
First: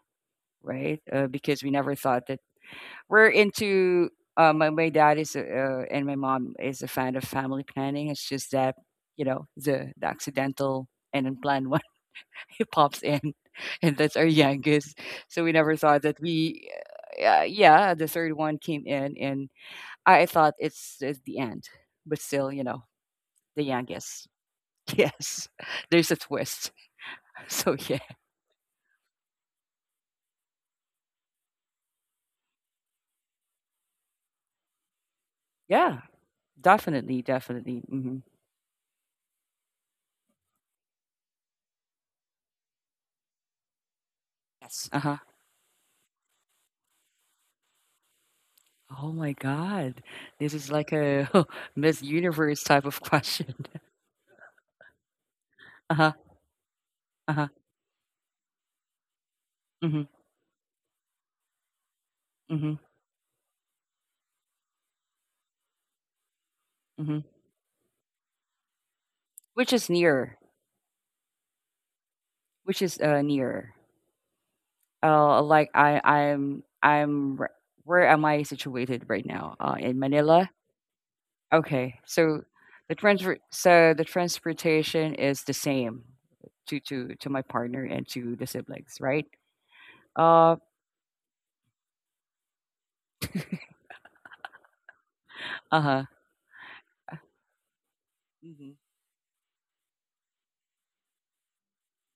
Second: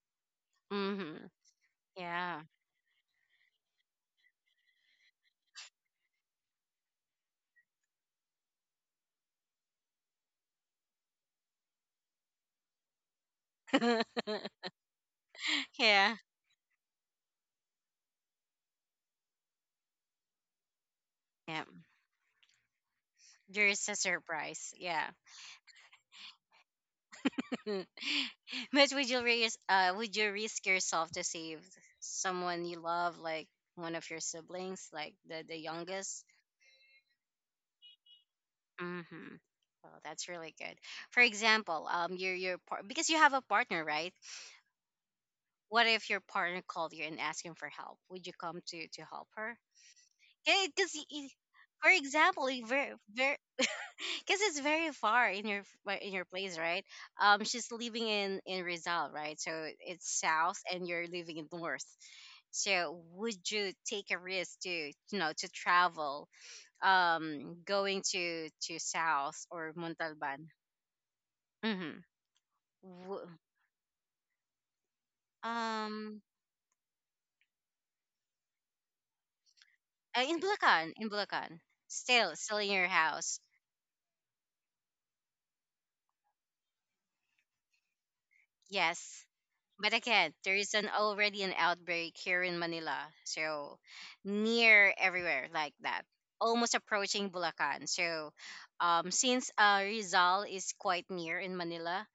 Speaker 2: right?
Speaker 1: Mm-hmm.
Speaker 2: Because we never thought that
Speaker 1: Yeah.
Speaker 2: we're into, my my dad is a, and my mom is a fan of family planning. It's just that you know the accidental and unplanned one it pops in, and that's our youngest. So we never thought
Speaker 1: Yeah.
Speaker 2: that we. Yeah, the third one came in, and I thought it's the
Speaker 1: Yeah.
Speaker 2: end, but still, you know, the
Speaker 1: There is a
Speaker 2: youngest.
Speaker 1: surprise. Yeah.
Speaker 2: Yes, there's a twist. So
Speaker 1: But
Speaker 2: yeah,
Speaker 1: would you risk? Would you risk yourself to save someone you love, like one of your siblings, like the
Speaker 2: yeah,
Speaker 1: youngest?
Speaker 2: definitely, definitely.
Speaker 1: Mm-hmm. Oh, that's really good. For example, your because you have a partner, right?
Speaker 2: Yes. Uh huh.
Speaker 1: What if your partner called you and asked him for help? Would you come to
Speaker 2: Oh
Speaker 1: help
Speaker 2: my
Speaker 1: her?
Speaker 2: god. This
Speaker 1: Yeah,
Speaker 2: is like
Speaker 1: because
Speaker 2: a
Speaker 1: for
Speaker 2: Miss
Speaker 1: example,
Speaker 2: Universe type
Speaker 1: very
Speaker 2: of question.
Speaker 1: because it's very far in your
Speaker 2: Uh-huh.
Speaker 1: in your place, right?
Speaker 2: Uh-huh.
Speaker 1: She's living in Rizal, right? So
Speaker 2: Mhm.
Speaker 1: it's south, and you're living in north.
Speaker 2: Mhm.
Speaker 1: So would you take a risk to you know to travel,
Speaker 2: Mhm.
Speaker 1: going to south
Speaker 2: Which
Speaker 1: or
Speaker 2: is nearer?
Speaker 1: Montalban? Mm-hmm.
Speaker 2: Which is
Speaker 1: W-
Speaker 2: nearer? Like I
Speaker 1: um,
Speaker 2: I'm r- where am I situated right now? In
Speaker 1: in
Speaker 2: Manila.
Speaker 1: Bulacan, in Bulacan,
Speaker 2: Okay.
Speaker 1: still
Speaker 2: So
Speaker 1: still in your
Speaker 2: the transfer
Speaker 1: house.
Speaker 2: so the transportation is the same to my partner and to the siblings, right?
Speaker 1: Yes. But again, there
Speaker 2: Uh
Speaker 1: is an already an outbreak here in Manila, so near everywhere like that,
Speaker 2: uh-huh.
Speaker 1: almost approaching Bulacan. So,
Speaker 2: Mhm.
Speaker 1: since Rizal is quite near in Manila,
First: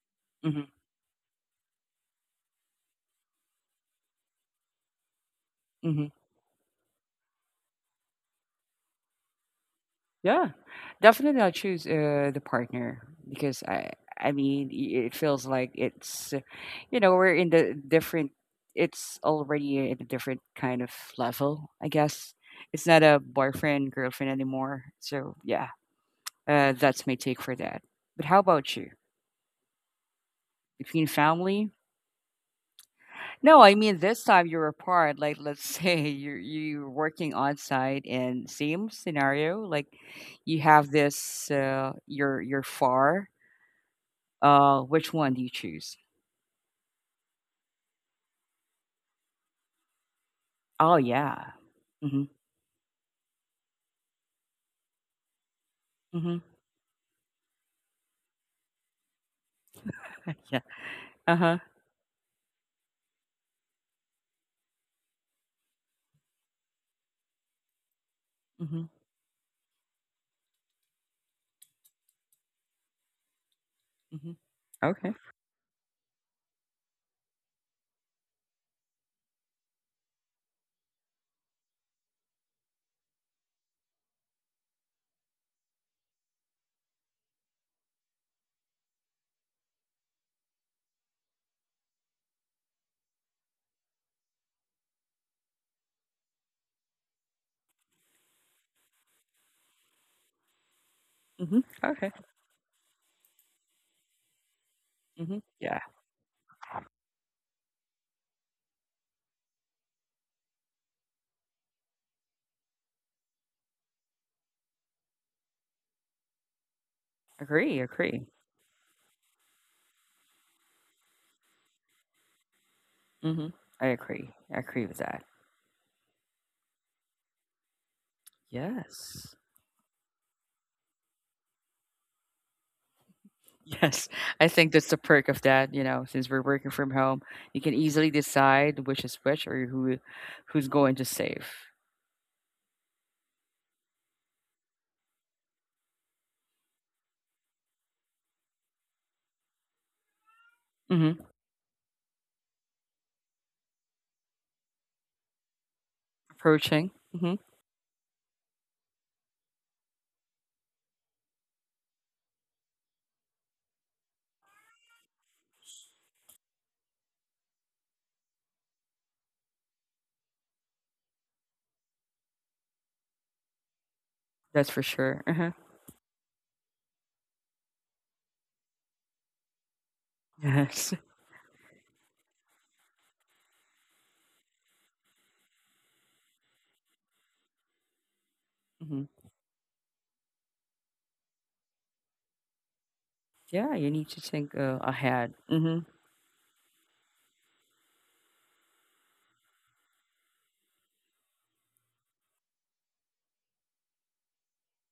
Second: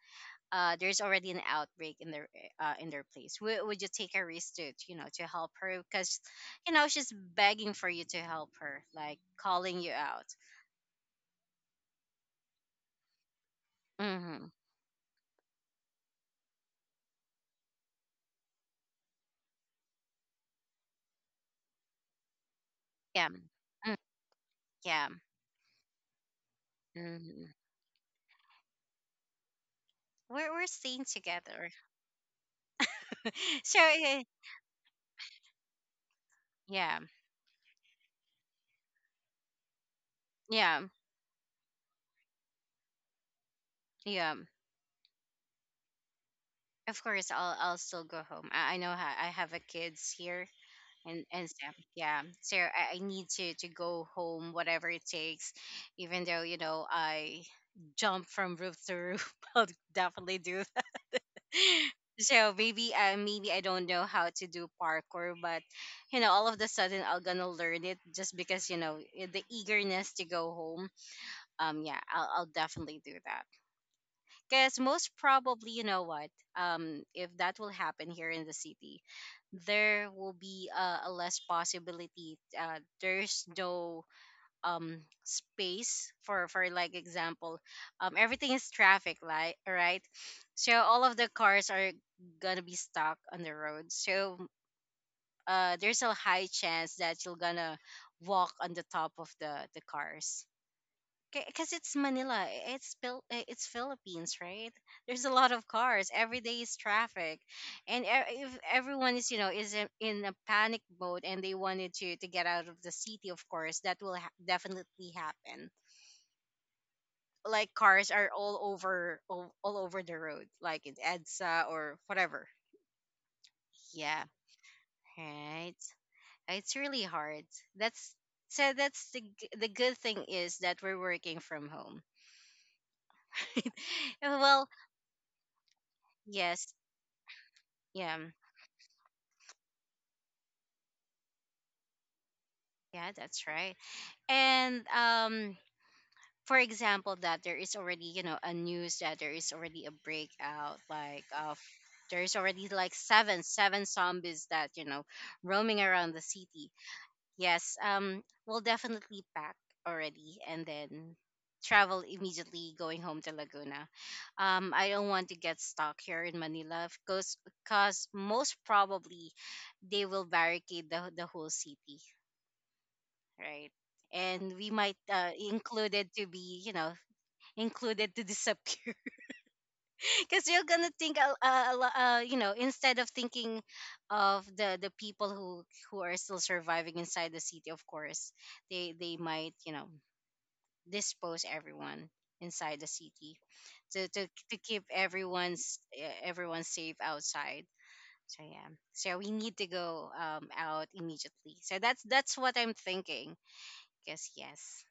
Speaker 2: Mhm.
Speaker 1: there's already an outbreak in their place. Would you take a risk to you know to help her
Speaker 2: Mhm.
Speaker 1: because, you know, she's begging for you to help her, like calling you out.
Speaker 2: Yeah, definitely I'll choose the partner because I
Speaker 1: Mm-hmm.
Speaker 2: mean it feels like it's you know we're in the different, it's already in a different kind of level I guess, it's not a
Speaker 1: Yeah.
Speaker 2: boyfriend
Speaker 1: Mm,
Speaker 2: girlfriend anymore,
Speaker 1: yeah.
Speaker 2: so yeah, that's my take
Speaker 1: Mm-hmm.
Speaker 2: for that, but how about you
Speaker 1: We're staying
Speaker 2: between family?
Speaker 1: together,
Speaker 2: No, I
Speaker 1: so
Speaker 2: mean
Speaker 1: eh,
Speaker 2: this time you're apart, like let's say you're
Speaker 1: yeah.
Speaker 2: working on site and same scenario like you
Speaker 1: Yeah.
Speaker 2: have this you're far.
Speaker 1: Yeah,
Speaker 2: Which one do you choose?
Speaker 1: of course. I'll still go home. I know I have a kids here
Speaker 2: Oh,
Speaker 1: and
Speaker 2: yeah.
Speaker 1: Sam. Yeah,
Speaker 2: Mhm,
Speaker 1: so I need to go home, whatever it takes. Even
Speaker 2: mhm.
Speaker 1: though you know I jump from roof to roof, I'll definitely do that.
Speaker 2: Yeah. Uh-huh.
Speaker 1: So maybe maybe I don't know how to do parkour, but you know all of the sudden I'll gonna learn it just because you
Speaker 2: Mhm,
Speaker 1: know the eagerness to go home. Yeah, I'll definitely do that.
Speaker 2: mhm.
Speaker 1: Because most
Speaker 2: Okay.
Speaker 1: probably, you know what? If that will happen here in the city, there will be a less possibility. There's no space for like example, everything is traffic light, right? So all of the cars are gonna be stuck on the road. So there's a high chance that you're gonna walk on the top of the cars
Speaker 2: Mhm.
Speaker 1: because it's
Speaker 2: Okay.
Speaker 1: Manila, it's Philippines, right? There's a
Speaker 2: Mhm.
Speaker 1: lot of
Speaker 2: Yeah.
Speaker 1: cars. Every day is traffic, and if everyone is, you know, is in a panic mode and they wanted to get out of the city, of course, that will definitely happen. Like
Speaker 2: Agree,
Speaker 1: cars
Speaker 2: agree.
Speaker 1: are all over all over the road, like in EDSA or whatever.
Speaker 2: Mhm. I
Speaker 1: Yeah,
Speaker 2: agree. I agree with that.
Speaker 1: right. It's really hard. That's so. That's the
Speaker 2: Yes.
Speaker 1: the good thing is that we're working from home.
Speaker 2: Yes. I
Speaker 1: Well,
Speaker 2: think that's the perk of that, you know, since we're working
Speaker 1: yes,
Speaker 2: from home, you can easily
Speaker 1: yeah,
Speaker 2: decide which is which or who who's going to save.
Speaker 1: yeah, that's right. And for example, that there is already, you know, a news that there is already a breakout,
Speaker 2: Mhm.
Speaker 1: like of there is already like seven zombies that you know, roaming around the city.
Speaker 2: Approaching. Mhm.
Speaker 1: Yes, we'll definitely pack already, and then travel immediately going home to Laguna. I don't want to get stuck here in Manila because most probably they will barricade the whole city, right? And
Speaker 2: That's
Speaker 1: we
Speaker 2: for
Speaker 1: might
Speaker 2: sure. Uh-huh.
Speaker 1: included to be, you know, included to disappear because you're gonna
Speaker 2: Yes.
Speaker 1: think, you know, instead of thinking of the people who are still surviving inside the city. Of course, they
Speaker 2: Mhm.
Speaker 1: they might, you know, dispose everyone inside the city
Speaker 2: Yeah, you
Speaker 1: to
Speaker 2: need to
Speaker 1: to,
Speaker 2: think
Speaker 1: to keep
Speaker 2: ahead.
Speaker 1: everyone's
Speaker 2: Mhm.
Speaker 1: everyone safe outside. So yeah, so we need to go out immediately. So that's what I'm thinking. Because yes,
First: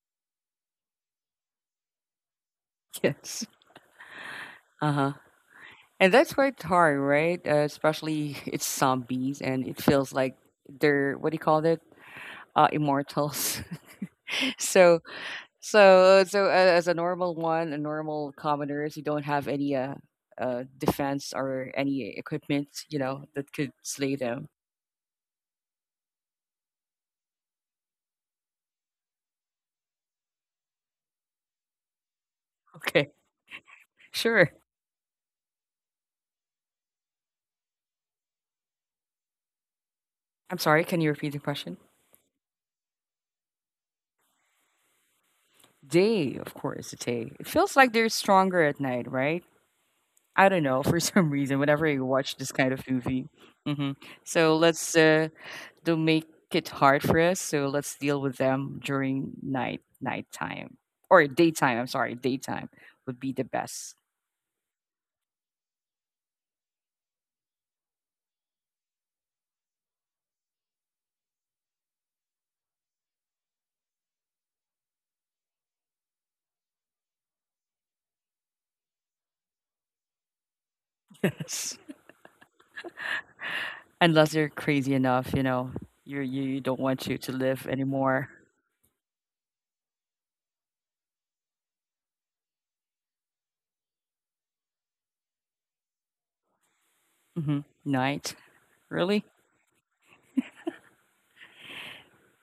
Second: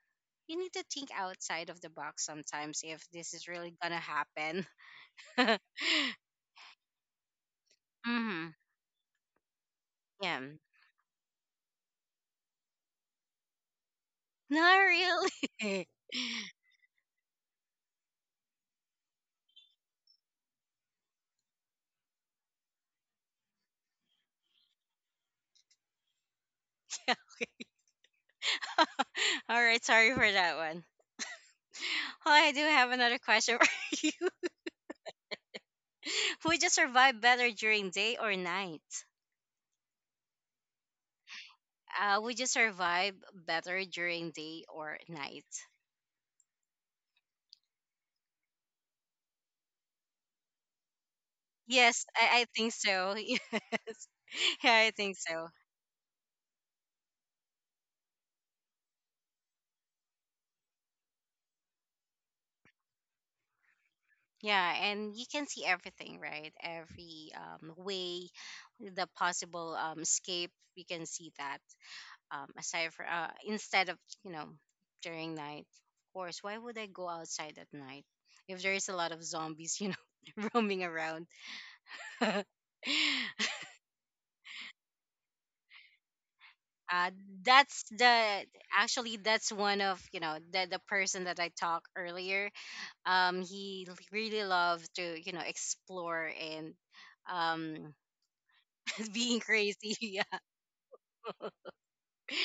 Speaker 1: you need to think outside of the box sometimes if this
Speaker 2: Yes.
Speaker 1: is really gonna happen.
Speaker 2: Uh-huh. And that's quite hard, right? Especially
Speaker 1: hmm
Speaker 2: it's zombies, and it feels like,
Speaker 1: Yeah.
Speaker 2: they're what do you call it? Immortals.
Speaker 1: Not
Speaker 2: so, so,
Speaker 1: really.
Speaker 2: so as a normal one, a normal commoners, you don't have any defense or any equipment, you know, that could slay them.
Speaker 1: All right, sorry for that one. Well, I do have
Speaker 2: Okay,
Speaker 1: another question for you.
Speaker 2: sure.
Speaker 1: Would you survive better during day or night?
Speaker 2: I'm sorry. Can you repeat the question?
Speaker 1: Would you survive better during day or night?
Speaker 2: Day, of course, it's day. It feels like they're stronger at night, right? I don't know for some reason. Whenever I
Speaker 1: Yes,
Speaker 2: watch
Speaker 1: I
Speaker 2: this
Speaker 1: think
Speaker 2: kind of
Speaker 1: so.
Speaker 2: movie, hmm
Speaker 1: Yes.
Speaker 2: so
Speaker 1: Yeah, I
Speaker 2: let's
Speaker 1: think so.
Speaker 2: they'll make it hard for us, so let's deal with them during nighttime or daytime. I'm sorry, daytime would be the best.
Speaker 1: Yeah, and you can see everything, right? Every way, the possible escape, you can see that. Aside for instead of you know during night, of course, why would I go outside at night if there is a lot of zombies, you know, roaming around?
Speaker 2: Yes,
Speaker 1: uh,
Speaker 2: unless they're crazy enough, you know, you you don't want you to live
Speaker 1: that's
Speaker 2: anymore.
Speaker 1: the actually that's one of you know the person that I talked earlier. He really loved to you know explore and
Speaker 2: hmm
Speaker 1: um
Speaker 2: Night, really?
Speaker 1: being crazy. Yeah.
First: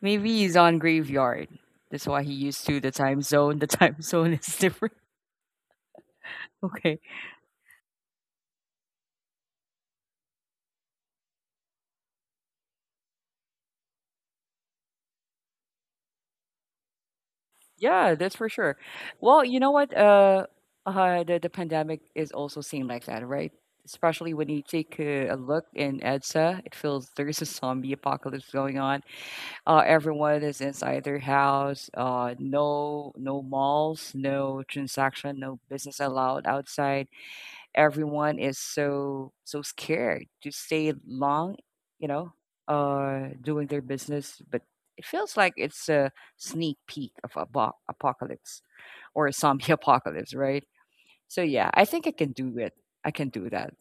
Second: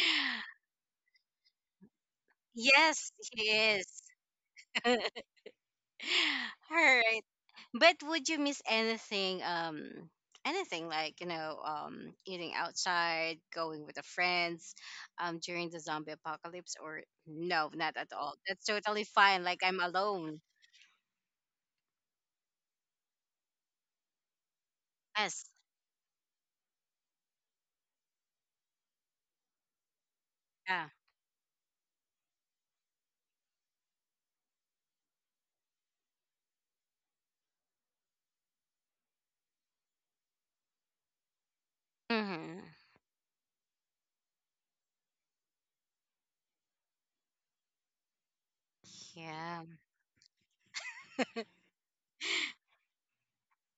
Speaker 2: Maybe he's on graveyard. That's why he used to the
Speaker 1: Yes,
Speaker 2: time
Speaker 1: he
Speaker 2: zone. The
Speaker 1: is.
Speaker 2: time zone is different.
Speaker 1: All
Speaker 2: Okay,
Speaker 1: right. But would you miss anything? Anything like you know, eating outside, going with the friends, during the zombie apocalypse, or no, not at
Speaker 2: yeah,
Speaker 1: all.
Speaker 2: that's for
Speaker 1: That's
Speaker 2: sure.
Speaker 1: totally fine.
Speaker 2: Well,
Speaker 1: Like
Speaker 2: you know
Speaker 1: I'm
Speaker 2: what?
Speaker 1: alone.
Speaker 2: The pandemic is also seen like that, right? Especially when you take a
Speaker 1: Yes.
Speaker 2: look in EDSA, it feels there's a zombie apocalypse going on. Everyone is
Speaker 1: Yeah.
Speaker 2: inside their house. No, No malls, no transaction, no business allowed outside, everyone is so scared to stay long, you know,
Speaker 1: Mm-hmm.
Speaker 2: doing their business. But it feels like it's a sneak peek of a apocalypse or a
Speaker 1: Yeah.
Speaker 2: zombie apocalypse, right? So yeah, I think I can do it. I can do that.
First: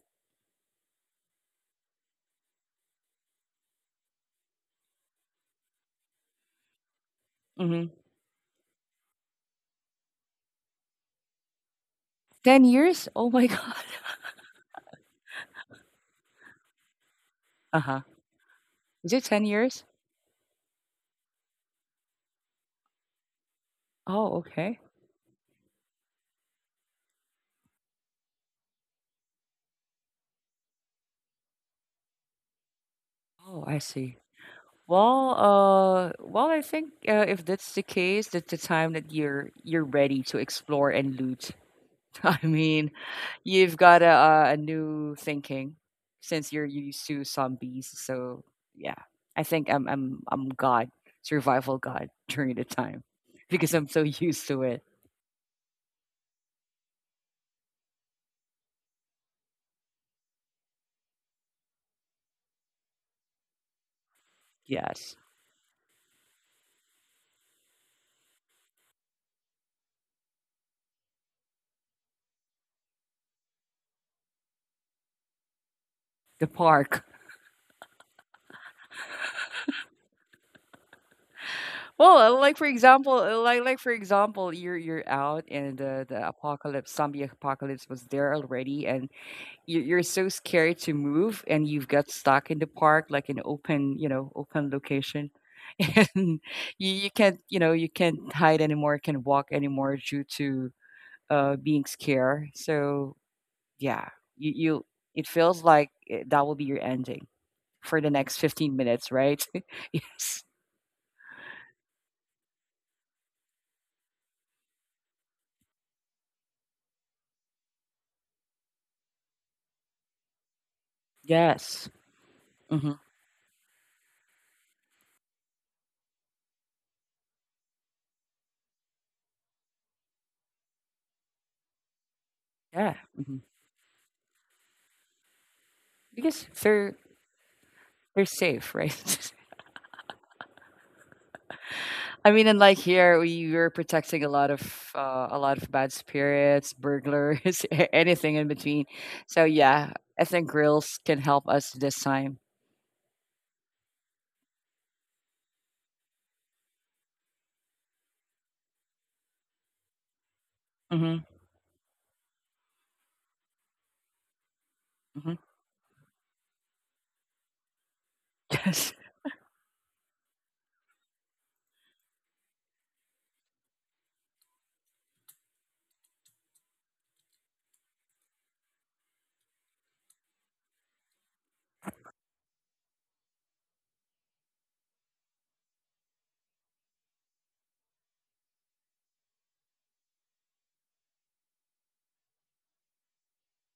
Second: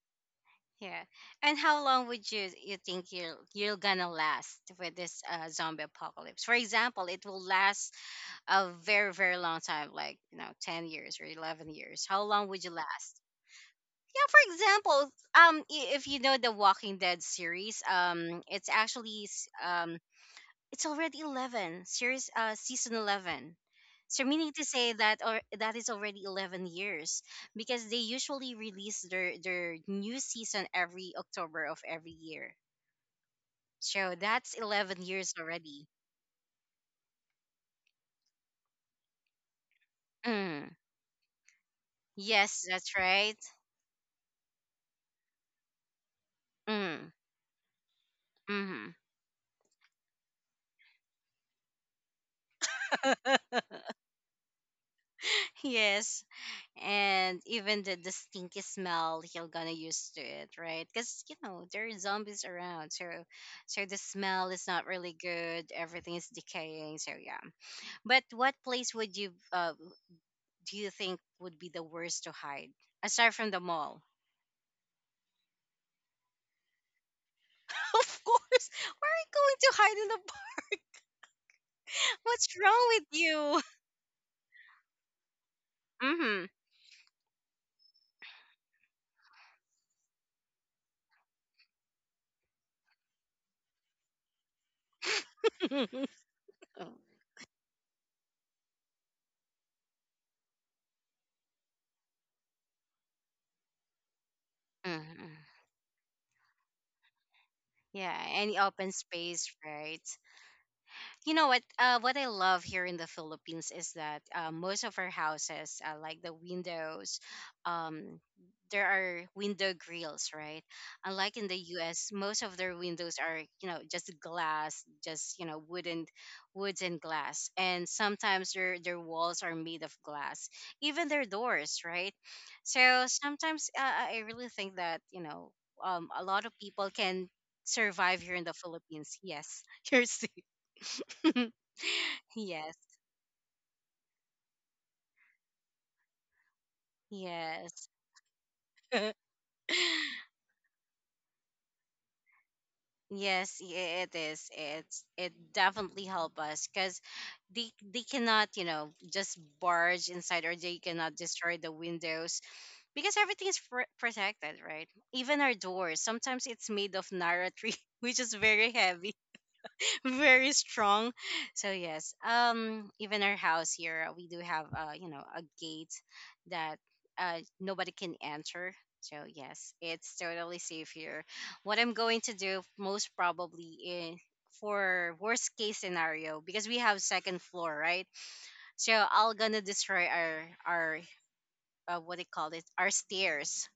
Speaker 1: Yeah. And how long would you you think you're gonna last with this zombie apocalypse? For example, it will last
Speaker 2: hmm
Speaker 1: a very long time like you know 10 years or 11 years, how long
Speaker 2: Ten
Speaker 1: would you
Speaker 2: years?
Speaker 1: last?
Speaker 2: Oh my god.
Speaker 1: Yeah, for example, if you know the Walking Dead
Speaker 2: Uh
Speaker 1: series,
Speaker 2: huh.
Speaker 1: it's
Speaker 2: Is it
Speaker 1: actually
Speaker 2: ten years?
Speaker 1: it's already 11 series, season 11, so
Speaker 2: Oh,
Speaker 1: meaning to
Speaker 2: okay.
Speaker 1: say that or that is already 11 years because they usually release their new season every October of every year,
Speaker 2: Oh, I
Speaker 1: so
Speaker 2: see.
Speaker 1: that's 11
Speaker 2: Well,
Speaker 1: years already.
Speaker 2: uh, well, I think if that's the case, that's the time that you're ready to
Speaker 1: Mm.
Speaker 2: explore and loot. I
Speaker 1: Yes,
Speaker 2: mean,
Speaker 1: that's right.
Speaker 2: you've got a new thinking since you're used
Speaker 1: Mm.
Speaker 2: to zombies. So
Speaker 1: Mm-hmm.
Speaker 2: yeah, I think I'm God, survival God during the time because I'm so used to it.
Speaker 1: Yes. And even the stinky smell, he'll gonna used to it, right? Because you know there are zombies around, so so the smell is not really
Speaker 2: Yes,
Speaker 1: good. Everything is decaying, so yeah. But what place would you do you think would be the worst to hide aside from the mall?
Speaker 2: the park.
Speaker 1: Of course, where are you going to hide in the park?
Speaker 2: Well,
Speaker 1: What's
Speaker 2: like for
Speaker 1: wrong with
Speaker 2: example,
Speaker 1: you?
Speaker 2: like for example, you're out and the
Speaker 1: Mm-hmm.
Speaker 2: apocalypse, zombie apocalypse was there already, and you're so scared to move and you've got stuck in the park like an open, you know, open location, and you can't, you know, you can't hide anymore, can't walk anymore due to being scared, so yeah, you, it
Speaker 1: hmm
Speaker 2: feels like that will be your ending for the
Speaker 1: Yeah,
Speaker 2: next
Speaker 1: any
Speaker 2: 15
Speaker 1: open
Speaker 2: minutes, right?
Speaker 1: space, right?
Speaker 2: Yes,
Speaker 1: You know what I love here in the Philippines is that most of our houses like the windows um, there are window grills, right? Unlike in the
Speaker 2: yes.
Speaker 1: US, most of their
Speaker 2: hmm
Speaker 1: windows are you know just glass, just you know wooden woods and glass, and sometimes their walls are made of glass, even their doors, right?
Speaker 2: yeah.
Speaker 1: So
Speaker 2: hmm
Speaker 1: sometimes I really think that you know a lot
Speaker 2: because
Speaker 1: of people
Speaker 2: they're
Speaker 1: can survive
Speaker 2: they're
Speaker 1: here in the
Speaker 2: safe,
Speaker 1: Philippines.
Speaker 2: right?
Speaker 1: Yes, you're.
Speaker 2: I mean, and like
Speaker 1: Yes,
Speaker 2: here, we were protecting a lot of bad spirits, burglars,
Speaker 1: yes.
Speaker 2: anything in between. So yeah, I think grills can help us this time.
Speaker 1: Yes, it is. It definitely help us because they cannot just barge inside, or they cannot
Speaker 2: hmm
Speaker 1: destroy the windows because everything is protected, right?
Speaker 2: hmm
Speaker 1: Even our doors. Sometimes it's made of nara tree, which is very
Speaker 2: Yes.
Speaker 1: heavy. Very strong. So yes, even our house here, we do have a gate that nobody can enter. So yes, it's totally safe here. What I'm going to do most probably is, for worst case scenario, because we have second floor, right? So I'll gonna destroy our our what do you call it? Our stairs,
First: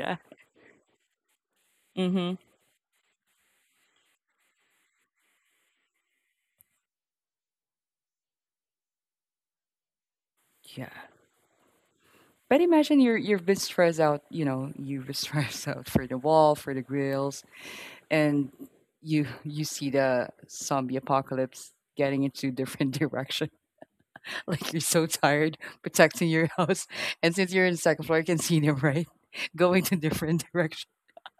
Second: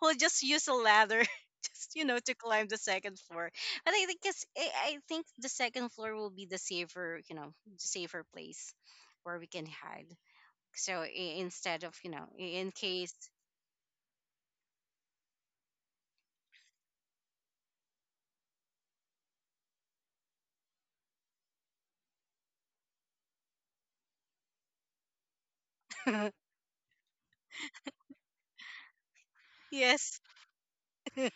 Speaker 1: we'll just use a ladder just to
Speaker 2: Mm-hmm.
Speaker 1: climb the second floor. But I think the second floor will be the safer, the safer place where we can hide.
Speaker 2: Yeah.
Speaker 1: So instead of,
Speaker 2: But
Speaker 1: in
Speaker 2: imagine
Speaker 1: case.
Speaker 2: you're, you've been stressed out, you know, you were stressed out for the wall, for the grills, and you see the zombie apocalypse getting into different directions. Like you're so tired protecting your house. And since you're in the second floor, you can see them, right? Going to
Speaker 1: Yes.
Speaker 2: different direction.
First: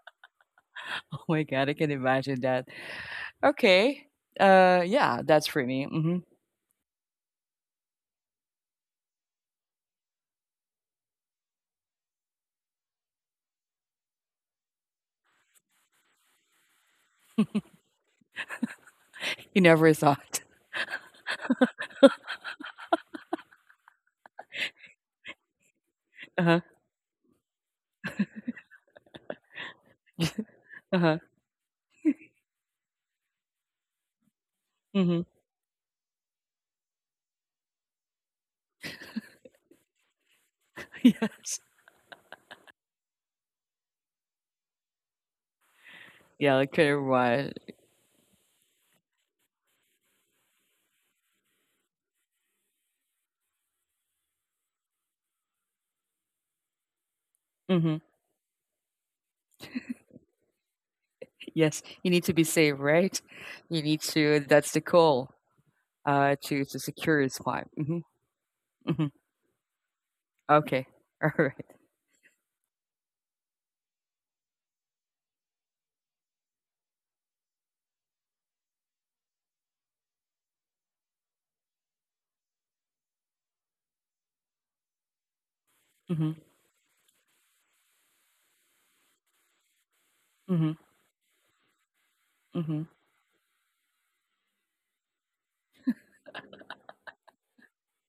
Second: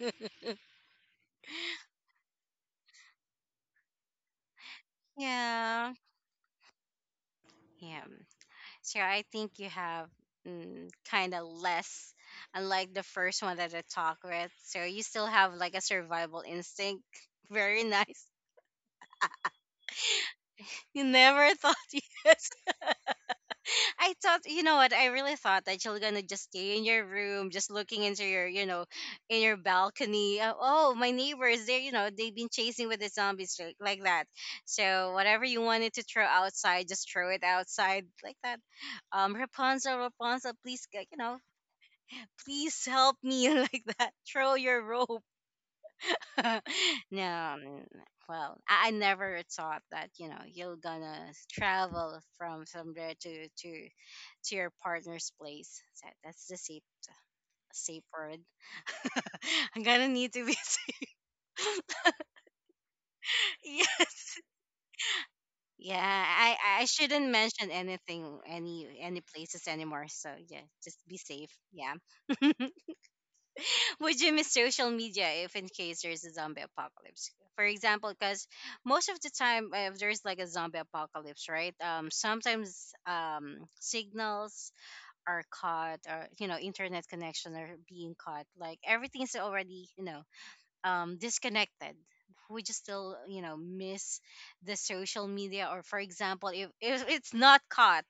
Speaker 2: Oh my god, I can imagine that. Okay. Yeah, that's for me.
Speaker 1: Yeah, yeah. So I think you have, kind of less, unlike the first one that I talked with. So you still have like a survival instinct. Very nice.
Speaker 2: You never thought.
Speaker 1: You never thought. Yes. I thought, you know what? I really thought that you're gonna just
Speaker 2: Uh-huh.
Speaker 1: stay in your room, just looking into your, you know, in your balcony. Oh, my
Speaker 2: Uh-huh.
Speaker 1: neighbors, they, you know, they've been chasing with the zombies, like that. So
Speaker 2: hmm
Speaker 1: whatever you wanted to throw outside, just throw it outside like that. Rapunzel, Rapunzel, please, you know,
Speaker 2: Yes.
Speaker 1: please help me, like that. Throw your rope.
Speaker 2: Yeah, like kind of wild.
Speaker 1: No, mm, well, I never thought that, you know, you're gonna travel from somewhere to your partner's place. So that's the safe,
Speaker 2: hmm
Speaker 1: safe word. I'm gonna need to be safe.
Speaker 2: Yes. You need to be safe, right? You need
Speaker 1: Yeah.
Speaker 2: to, that's the goal.
Speaker 1: Yeah,
Speaker 2: Uh,
Speaker 1: I
Speaker 2: to
Speaker 1: I
Speaker 2: secure
Speaker 1: shouldn't
Speaker 2: a spot.
Speaker 1: mention anything,
Speaker 2: Hmm
Speaker 1: any places anymore. So yeah,
Speaker 2: Okay.
Speaker 1: just be
Speaker 2: All
Speaker 1: safe.
Speaker 2: right.
Speaker 1: Yeah. Would you miss social media if in case there's a zombie apocalypse? For example, because most of the time, if there's like a zombie apocalypse, right? Sometimes signals are cut, or
Speaker 2: Mm-hmm.
Speaker 1: you know, internet connection are being cut. Like everything's already, you know,
Speaker 2: Mm-hmm.
Speaker 1: disconnected. We just
Speaker 2: Mm-hmm.
Speaker 1: still, you know, miss the social media. Or for example, if it's not caught,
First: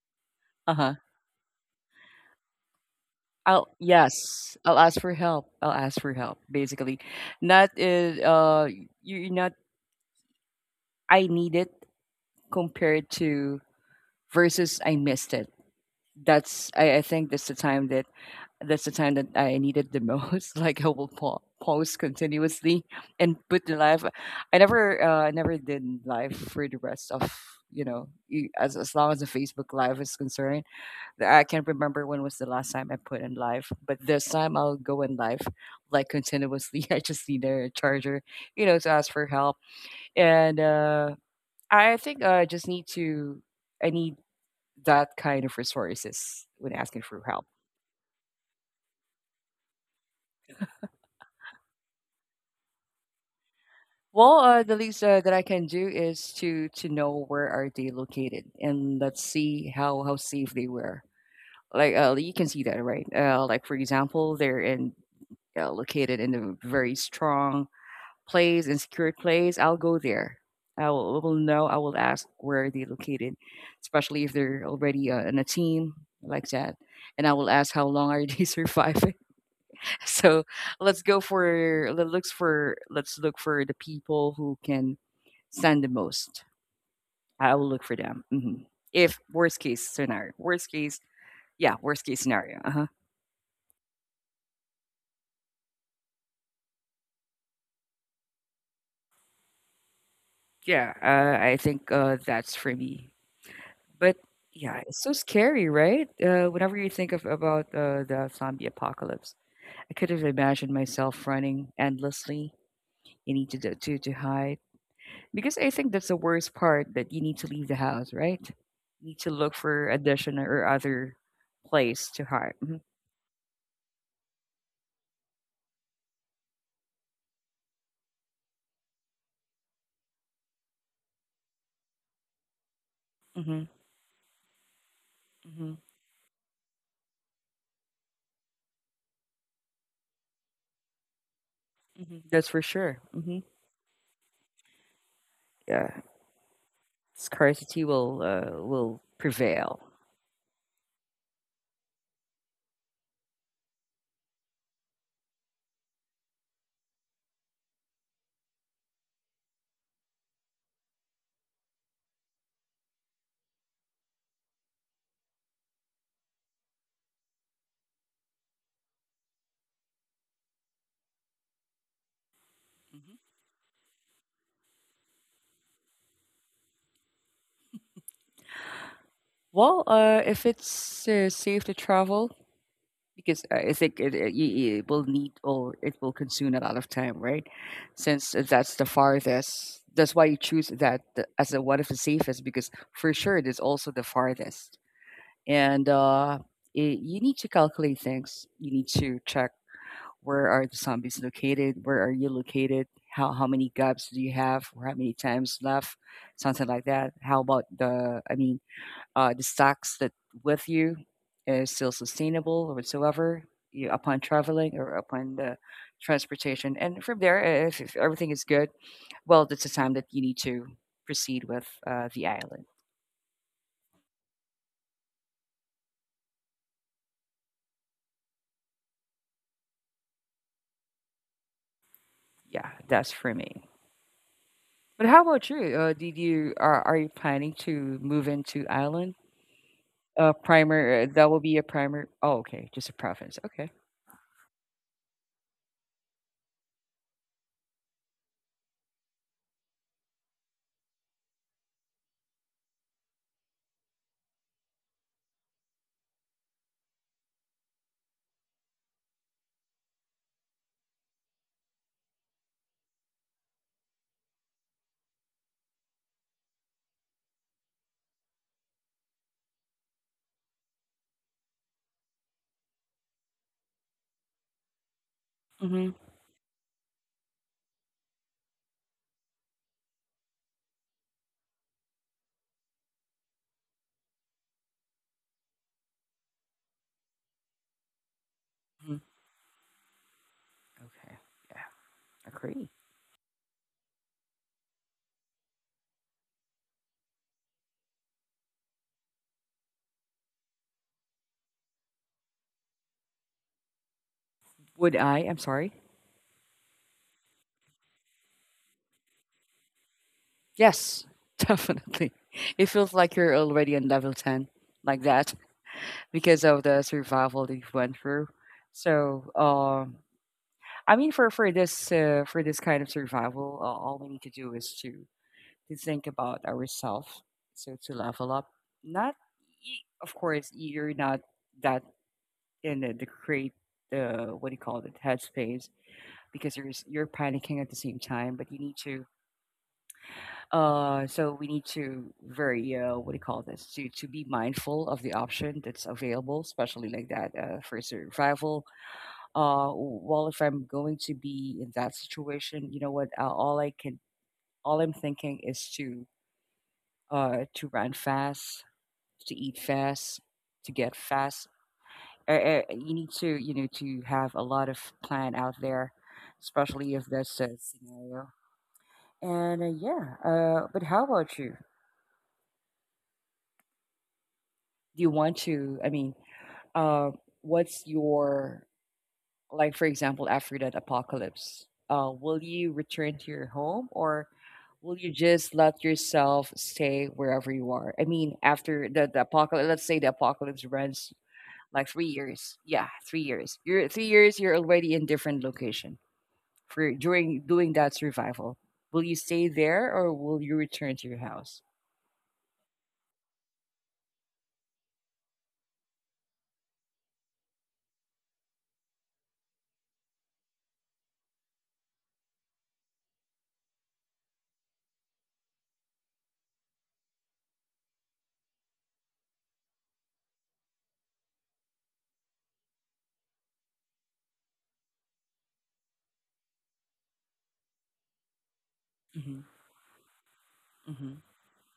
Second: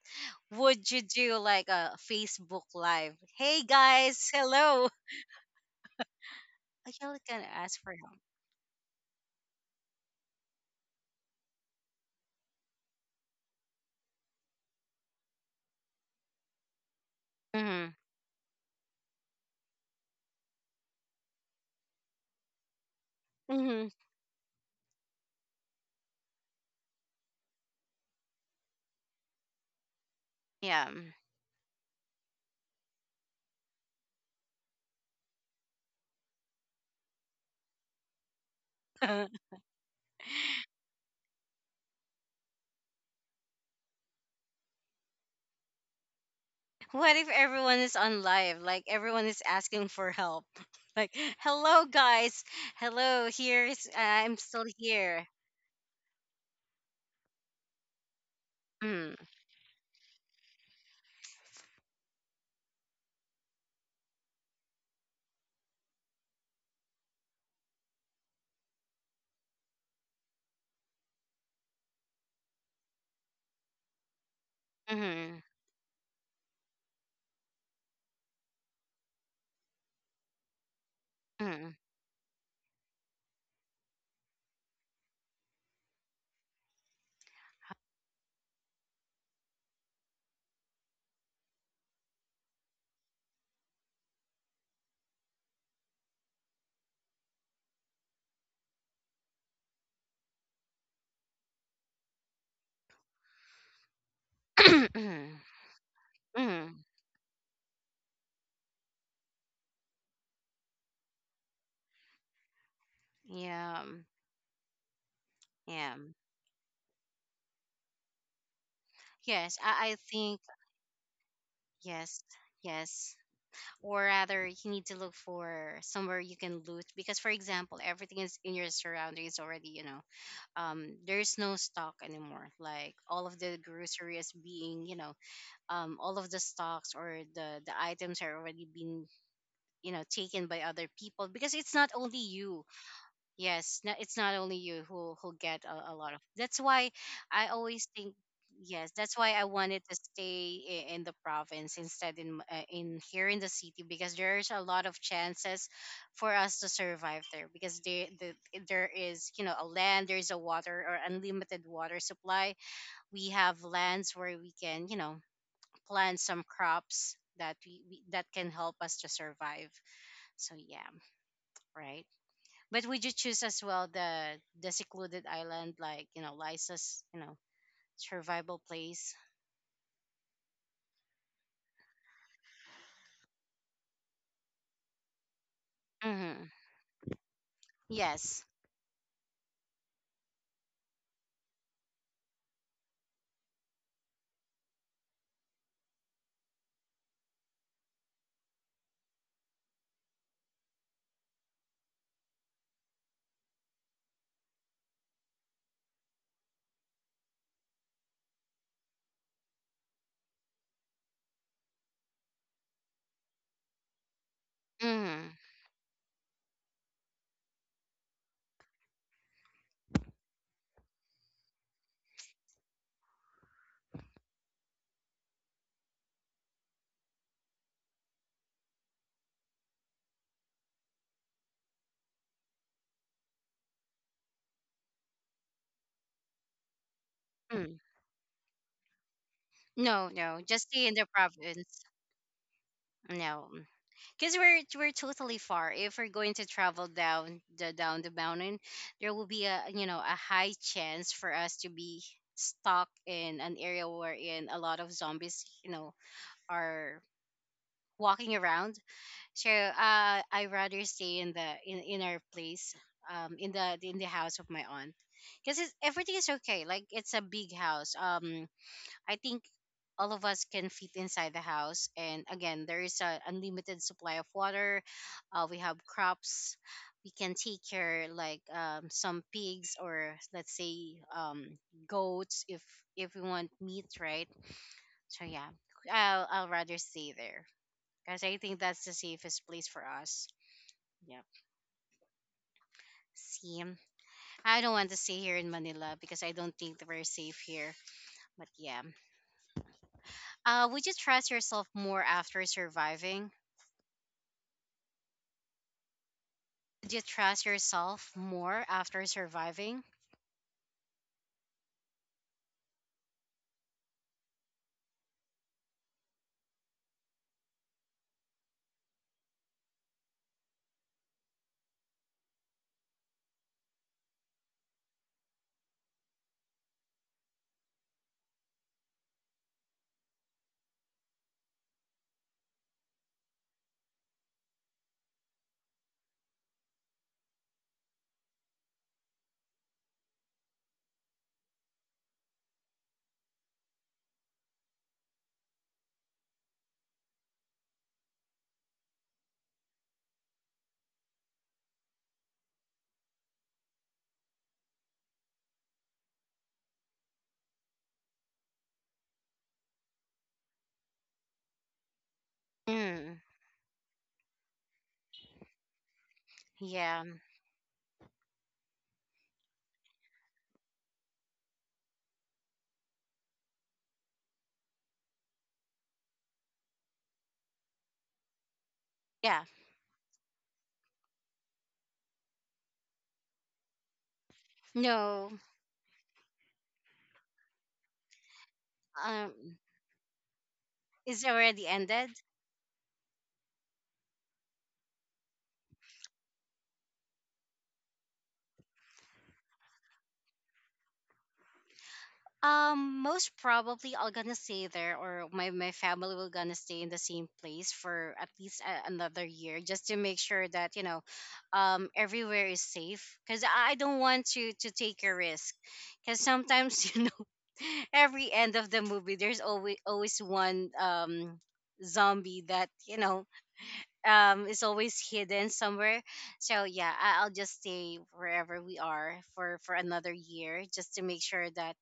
Speaker 1: would
Speaker 2: Uh-huh.
Speaker 1: you do like a Facebook live? Hey
Speaker 2: I'll
Speaker 1: guys,
Speaker 2: yes, I'll
Speaker 1: hello.
Speaker 2: ask for help. I'll ask for help.
Speaker 1: I
Speaker 2: Basically,
Speaker 1: can gonna
Speaker 2: not
Speaker 1: ask for help.
Speaker 2: is you're not I need it compared to versus I missed it. That's I, I think that's the time
Speaker 1: Hmm.
Speaker 2: that that's the time that I needed the most. Like I will pause continuously and put the
Speaker 1: Hmm.
Speaker 2: live. I never did live for the rest of, as long as the Facebook live is concerned.
Speaker 1: Yeah.
Speaker 2: I can't remember when was the last time I put in live, but this time I'll go in live like continuously. I just need a charger, you know, to ask for help. And I think I just need to, I need that kind of resources when asking
Speaker 1: What
Speaker 2: for
Speaker 1: if
Speaker 2: help.
Speaker 1: everyone is on live, like everyone is asking for help? Like hello guys, hello, here's I'm
Speaker 2: Well,
Speaker 1: still
Speaker 2: the least
Speaker 1: here.
Speaker 2: that I can do is to know where are they located, and
Speaker 1: Mm-hmm.
Speaker 2: let's see how safe they were. Like you can see that, right? Like for example, they're in located in a very strong plays and secured plays. I'll go there. I will know. I will ask where they are located, especially if they're already in
Speaker 1: Mm-hmm.
Speaker 2: a team like that. And I will ask how long are they surviving. So let's go for let- looks for let's look for the people who can stand the most. I will look for them. If worst case scenario, worst case, yeah, worst case scenario. Uh huh. Yeah, I think that's for me. But yeah, it's so scary, right?
Speaker 1: Mm-hmm.
Speaker 2: Whenever you think of about the zombie apocalypse, I could have imagined myself running endlessly. You need to
Speaker 1: Yeah.
Speaker 2: to hide because I think
Speaker 1: Yeah.
Speaker 2: that's the worst part that you need to leave the house, right? You need to look
Speaker 1: Yes,
Speaker 2: for
Speaker 1: I think
Speaker 2: additional or other place
Speaker 1: yes,
Speaker 2: to hide.
Speaker 1: yes. Or rather, you need to look for somewhere you can loot because, for example, everything is in your surroundings already. You know, there's no stock anymore. Like all of the
Speaker 2: Hmm
Speaker 1: grocery is being, you know,
Speaker 2: hmm
Speaker 1: all of the stocks or the items are already being, you know, taken by other people because it's not only
Speaker 2: That's for
Speaker 1: you.
Speaker 2: sure.
Speaker 1: Yes, no, it's not only you who get
Speaker 2: Yeah,
Speaker 1: a lot of. That's why I
Speaker 2: scarcity
Speaker 1: always think. Yes.
Speaker 2: will
Speaker 1: That's why I
Speaker 2: prevail.
Speaker 1: wanted to stay in the province, instead in in here in the city, because there's a lot of chances for us to survive there. Because there there is, you know, a land, there's a water or unlimited water supply. We have lands where we can, you know, plant some crops that we that can help us to survive. So yeah, right. But would you
Speaker 2: Mhm.
Speaker 1: choose as well the secluded island, like, you know, Lysa's, you know, survival place?
Speaker 2: Well, if it's safe to travel, because I think it will need or it will
Speaker 1: Mm-hmm.
Speaker 2: consume a lot of time, right? Since
Speaker 1: Yes.
Speaker 2: that's the farthest, that's why you choose that as a one of the safest because for sure it is also the farthest, and it, you need to calculate things. You need to check where are the zombies located, where are you located, how many gaps do you have, or how many times left, something like that. How about the? I mean, the stocks that with you is still sustainable or whatsoever you, upon traveling or
Speaker 1: Mm-hmm.
Speaker 2: upon the transportation. And from there, if everything is good, well, that's the time that you need to proceed with the island. Yeah, that's for me. But how about you? Did you are you planning
Speaker 1: Mm.
Speaker 2: to move into island?
Speaker 1: No, no, just stay in
Speaker 2: Primer.
Speaker 1: the
Speaker 2: That will be a
Speaker 1: province.
Speaker 2: primer. Oh, okay, just a province.
Speaker 1: No,
Speaker 2: Okay.
Speaker 1: because we're totally far. If we're going to travel down the, down the mountain, there will be a, you know, a high chance for us to be stuck in an area wherein a lot of zombies, you know, are walking around. So, uh, I rather stay in the, in our place, in the, in the house of my aunt, because everything is okay. Like it's a big house. I think all of us can fit inside the house, and again, there is a unlimited supply of water. We have
Speaker 2: Mm-hmm.
Speaker 1: crops. We can take care, like some pigs, or let's say goats, if we want meat, right? So yeah, I'll rather stay there because I think that's the safest place for us.
Speaker 2: Okay.
Speaker 1: Yep.
Speaker 2: Yeah, agree.
Speaker 1: See, I don't want to stay here in Manila because I don't think that we're safe here. But yeah. Would you trust yourself more after surviving?
Speaker 2: Would I? I'm sorry.
Speaker 1: Would you trust yourself more after surviving?
Speaker 2: Yes, definitely. It feels like you're already on level 10, like that, because of the survival that you went through. So, I mean, for this for this kind of survival, all we need to do is to think about ourselves. So to level up, not of course you're not that in the great what do you call it headspace because you're panicking at the same time, but you need to. So we need to very what do you call this? To be mindful of the option that's available, especially like that for survival. Well, if I'm going to be in that situation, you know what? All I can, all I'm thinking is to run fast, to eat fast, to get fast. You need
Speaker 1: Mm,
Speaker 2: to you know to have a lot of plan out there, especially
Speaker 1: yeah.
Speaker 2: if that's a scenario. And yeah, but how about you? Do you want to? I mean uh, what's your,
Speaker 1: Yeah.
Speaker 2: like for example after that apocalypse will you return to your home or will you
Speaker 1: No.
Speaker 2: just let yourself stay wherever you are? I mean after the
Speaker 1: Um,
Speaker 2: apocalypse, let's say the apocalypse runs
Speaker 1: it's already
Speaker 2: like three
Speaker 1: ended.
Speaker 2: years. Yeah, three years you're already in different location for during doing that survival. Will you stay there or will you return to your house?
Speaker 1: Most probably I'll gonna stay there, or my family will gonna stay in the same place for at least a, another year, just to make sure that, you know, everywhere is safe. Cause I don't want to take a risk, cause sometimes you know, every end of the movie there's always one, zombie, that, you know, is always hidden somewhere. So yeah, I'll just stay wherever we are
Speaker 2: hmm
Speaker 1: for another year, just to
Speaker 2: hmm
Speaker 1: make sure that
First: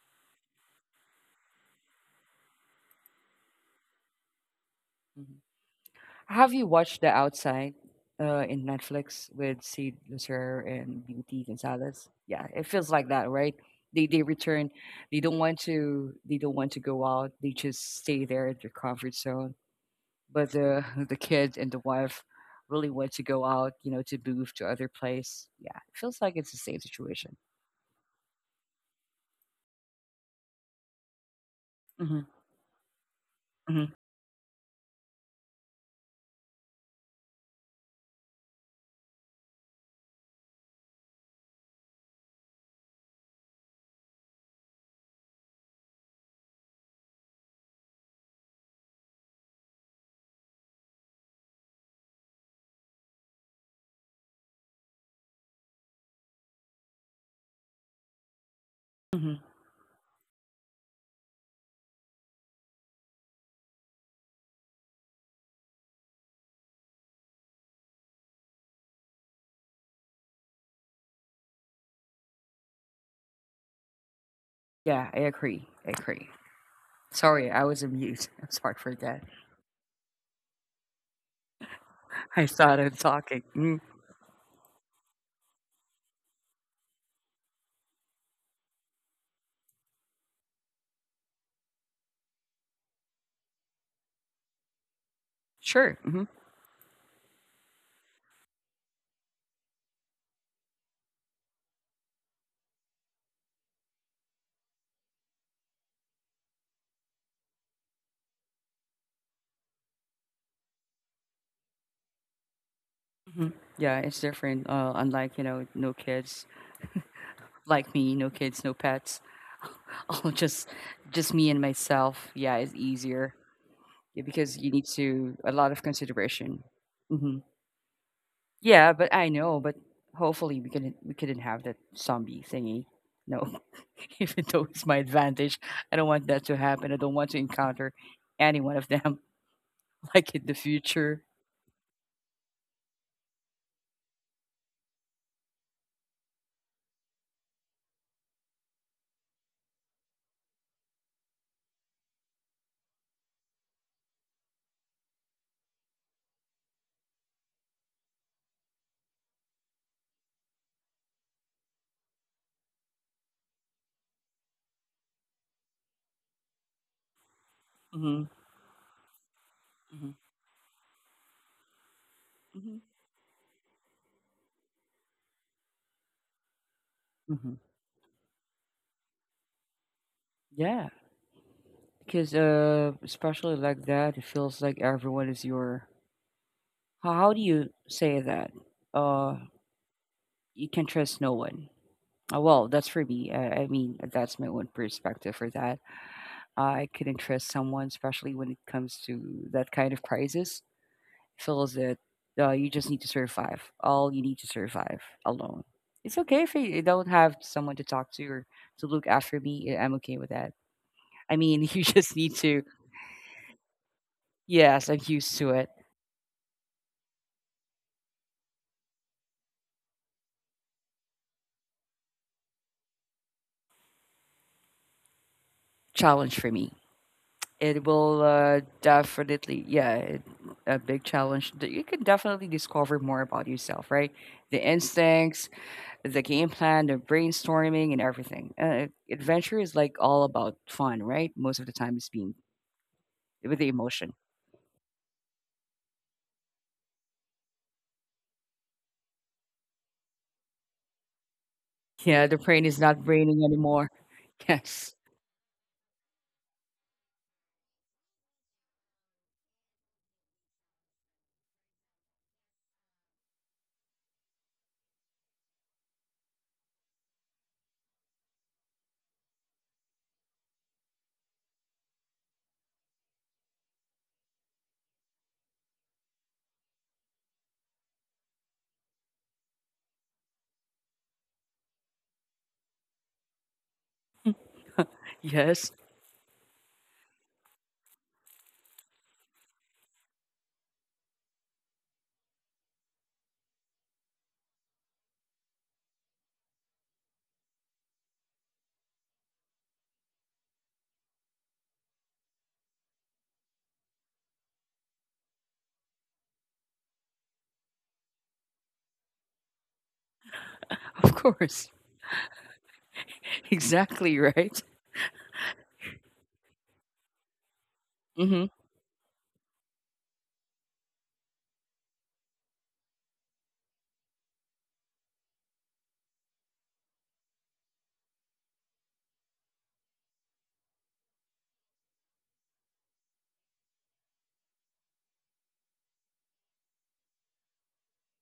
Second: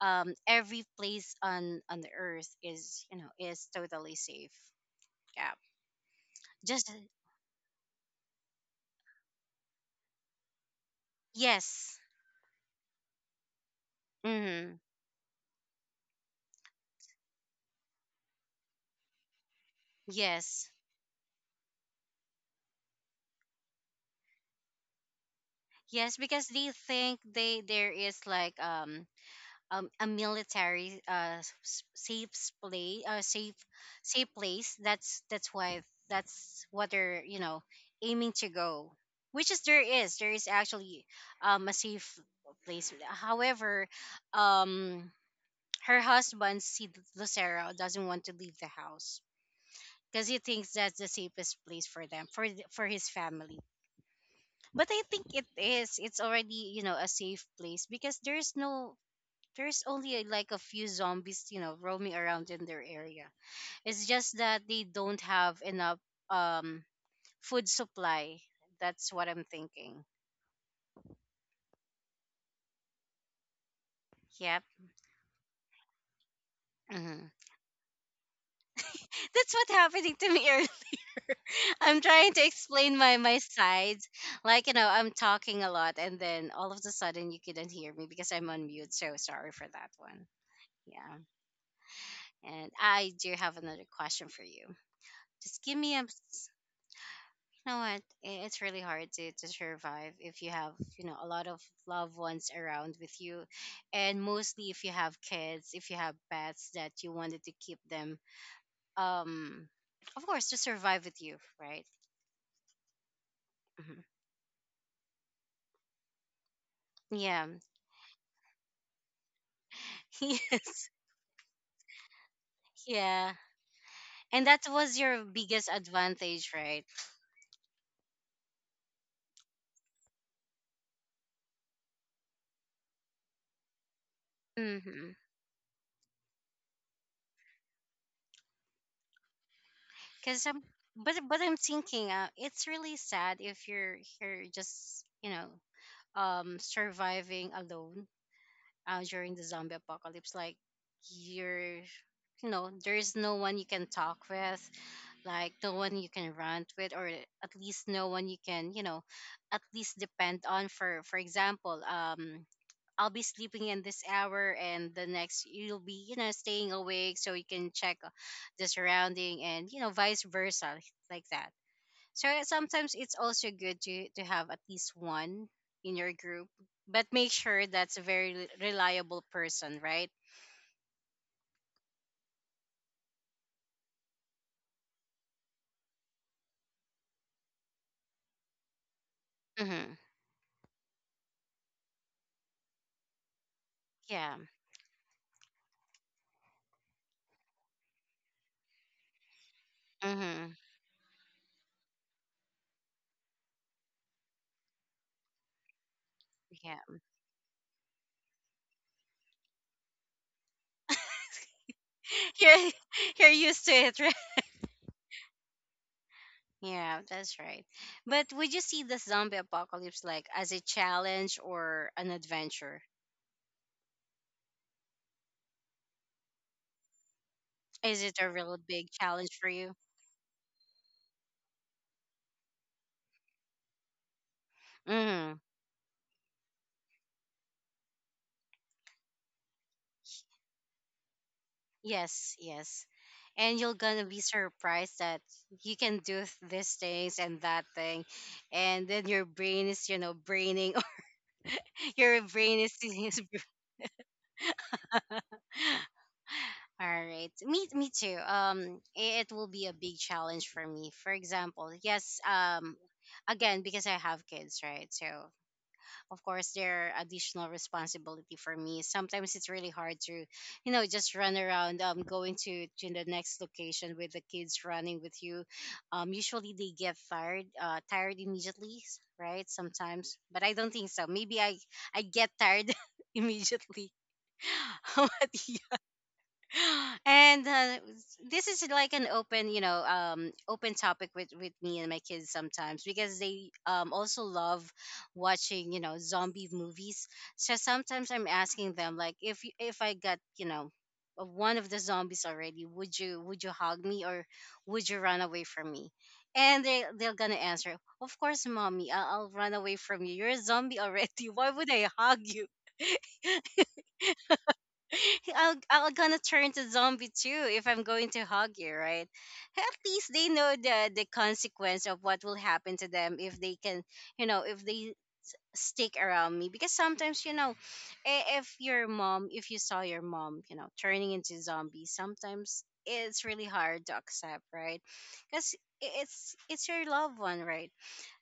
Speaker 1: every place on the earth is, you know, is totally safe. Yeah,
Speaker 2: Have you
Speaker 1: just
Speaker 2: watched The Outside in Netflix with Sid Lucier and Beauty
Speaker 1: yes,
Speaker 2: Gonzalez? Yeah, it feels like that, right? They return.
Speaker 1: mm-hmm.
Speaker 2: They don't want to. They don't want to go out. They just stay there at their comfort zone. But
Speaker 1: Yes,
Speaker 2: the the kid and the wife really want to go out. You know, to move to other place. Yeah, it
Speaker 1: yes,
Speaker 2: feels like
Speaker 1: because
Speaker 2: it's the
Speaker 1: they
Speaker 2: same
Speaker 1: think
Speaker 2: situation.
Speaker 1: they, there is like a military
Speaker 2: hmm
Speaker 1: safe play, safe,
Speaker 2: hmm
Speaker 1: safe place, that's why, that's what they're, you know, aiming to go, which is there is, there is actually a safe place. However, um, her husband, see Lucero, doesn't want to leave the house because he thinks that's the safest place for them, for for his family. But I think it is. It's already, you know, a safe place, because there's no,
Speaker 2: hmm
Speaker 1: there's only like a few zombies, you know, roaming around in their area. It's just that they don't have enough, um, food supply. That's what I'm thinking. Yep.
Speaker 2: Yeah, I agree. I agree.
Speaker 1: Hmm.
Speaker 2: Sorry, I was on mute. I'm sorry for that.
Speaker 1: That's what happening to me earlier. I'm trying to
Speaker 2: I started
Speaker 1: explain my, my
Speaker 2: talking. Mhm.
Speaker 1: sides. Like, you know, I'm talking a lot and then all of a sudden you couldn't hear me because I'm on mute. So sorry for that one. Yeah. And I do have another question for you. Just give me
Speaker 2: Sure.
Speaker 1: a
Speaker 2: Mhm.
Speaker 1: you know what? It's really hard to survive if you have, you know, a lot of loved ones around with you. And mostly if you have kids, if you have pets that you wanted to keep them, um, of course, to survive with you, right?
Speaker 2: Mhm.
Speaker 1: Hmm.
Speaker 2: Yeah, it's different. Unlike, you know, no kids,
Speaker 1: Yeah.
Speaker 2: like me, no kids, no pets. Oh,
Speaker 1: Yes.
Speaker 2: just me and myself. Yeah, it's
Speaker 1: Yeah.
Speaker 2: easier. Yeah,
Speaker 1: And
Speaker 2: because
Speaker 1: that
Speaker 2: you need
Speaker 1: was your
Speaker 2: to a
Speaker 1: biggest
Speaker 2: lot of
Speaker 1: advantage,
Speaker 2: consideration.
Speaker 1: right?
Speaker 2: hmm Yeah, but I know, but hopefully we couldn't have that zombie thingy. No, even though it's my
Speaker 1: Mm-hmm.
Speaker 2: advantage, I don't want that to happen. I don't want to encounter any one of them like
Speaker 1: Cause
Speaker 2: in the
Speaker 1: I'm,
Speaker 2: future.
Speaker 1: but I'm thinking, it's really sad if you're here just, you know, surviving alone, during the zombie apocalypse. Like you're, you know, there is no one you can talk with, like the one you can rant with, or at least no one you can, you know, at least depend on. For example, um, I'll be sleeping in this hour, and the next you'll be, you know, staying awake so you can check,
Speaker 2: hmm
Speaker 1: the surrounding, and you know,
Speaker 2: hmm
Speaker 1: vice versa, like that. So
Speaker 2: hmm
Speaker 1: sometimes it's also good to have at least one in your group. But make
Speaker 2: hmm
Speaker 1: sure that's a very reliable person, right?
Speaker 2: Yeah. Because especially like that, it feels like everyone is your. How do you say that? Uh,
Speaker 1: Mm-hmm.
Speaker 2: you can trust no one. Well, that's for me. I mean,
Speaker 1: Yeah.
Speaker 2: that's my own perspective for that. I couldn't trust someone, especially when it comes to that kind of
Speaker 1: Mm-hmm.
Speaker 2: crisis. Feels that you just need to survive. All you need to survive alone. It's okay if
Speaker 1: Yeah.
Speaker 2: you don't have someone to talk to or to look after me. Eh, I'm okay with that. I mean, you just need to.
Speaker 1: You're you're used to it, right?
Speaker 2: Yes, I'm used to it.
Speaker 1: Yeah, that's right. But would you see the zombie apocalypse like as a challenge or an adventure?
Speaker 2: Challenge for me. It
Speaker 1: Is it
Speaker 2: will
Speaker 1: a real big challenge for
Speaker 2: definitely,
Speaker 1: you?
Speaker 2: a big challenge. That You can definitely discover more about yourself, right? The
Speaker 1: Mm,
Speaker 2: instincts, the game plan, the brainstorming, and everything. Adventure is like all about fun, right? Most of the time, it's
Speaker 1: yes,
Speaker 2: being
Speaker 1: yes. And
Speaker 2: with the
Speaker 1: you're gonna
Speaker 2: emotion.
Speaker 1: be surprised that you can do these things and that thing, and then your brain is, you know, braining. Your
Speaker 2: Yeah, the
Speaker 1: brain
Speaker 2: brain
Speaker 1: is.
Speaker 2: is not
Speaker 1: Is
Speaker 2: braining anymore. Yes,
Speaker 1: All right, me too. It will be a big challenge for me. For example, yes. Again, because I have kids, right? So of course there are additional responsibility for me. Sometimes it's really hard to, you know, just run around, um, going to the next location with the kids running with you. Um, usually they get tired, tired immediately, right, sometimes. But I don't think so, maybe I get tired immediately. How about you?
Speaker 2: yes,
Speaker 1: And this is like an open, you know, um, open topic with me and my kids sometimes, because they also love watching, you know, zombie movies. So sometimes I'm asking them, like, if I got, you know, of one of the zombies already, would you, would you hug me, or would you run away from me? And they're gonna answer, of course, mommy, I'll run away from you, you're a zombie
Speaker 2: of
Speaker 1: already. Why
Speaker 2: course,
Speaker 1: would I hug you?
Speaker 2: exactly, right?
Speaker 1: Hey, I'll gonna turn to zombie too if I'm going to
Speaker 2: Mm-hmm.
Speaker 1: hug you, right? Hey, at least they know the consequence of what will happen to them if they can, you know, if they stick around me. Because sometimes, if you saw your mom, turning into zombie, sometimes it's really hard to accept, right? Because it's your loved one, right?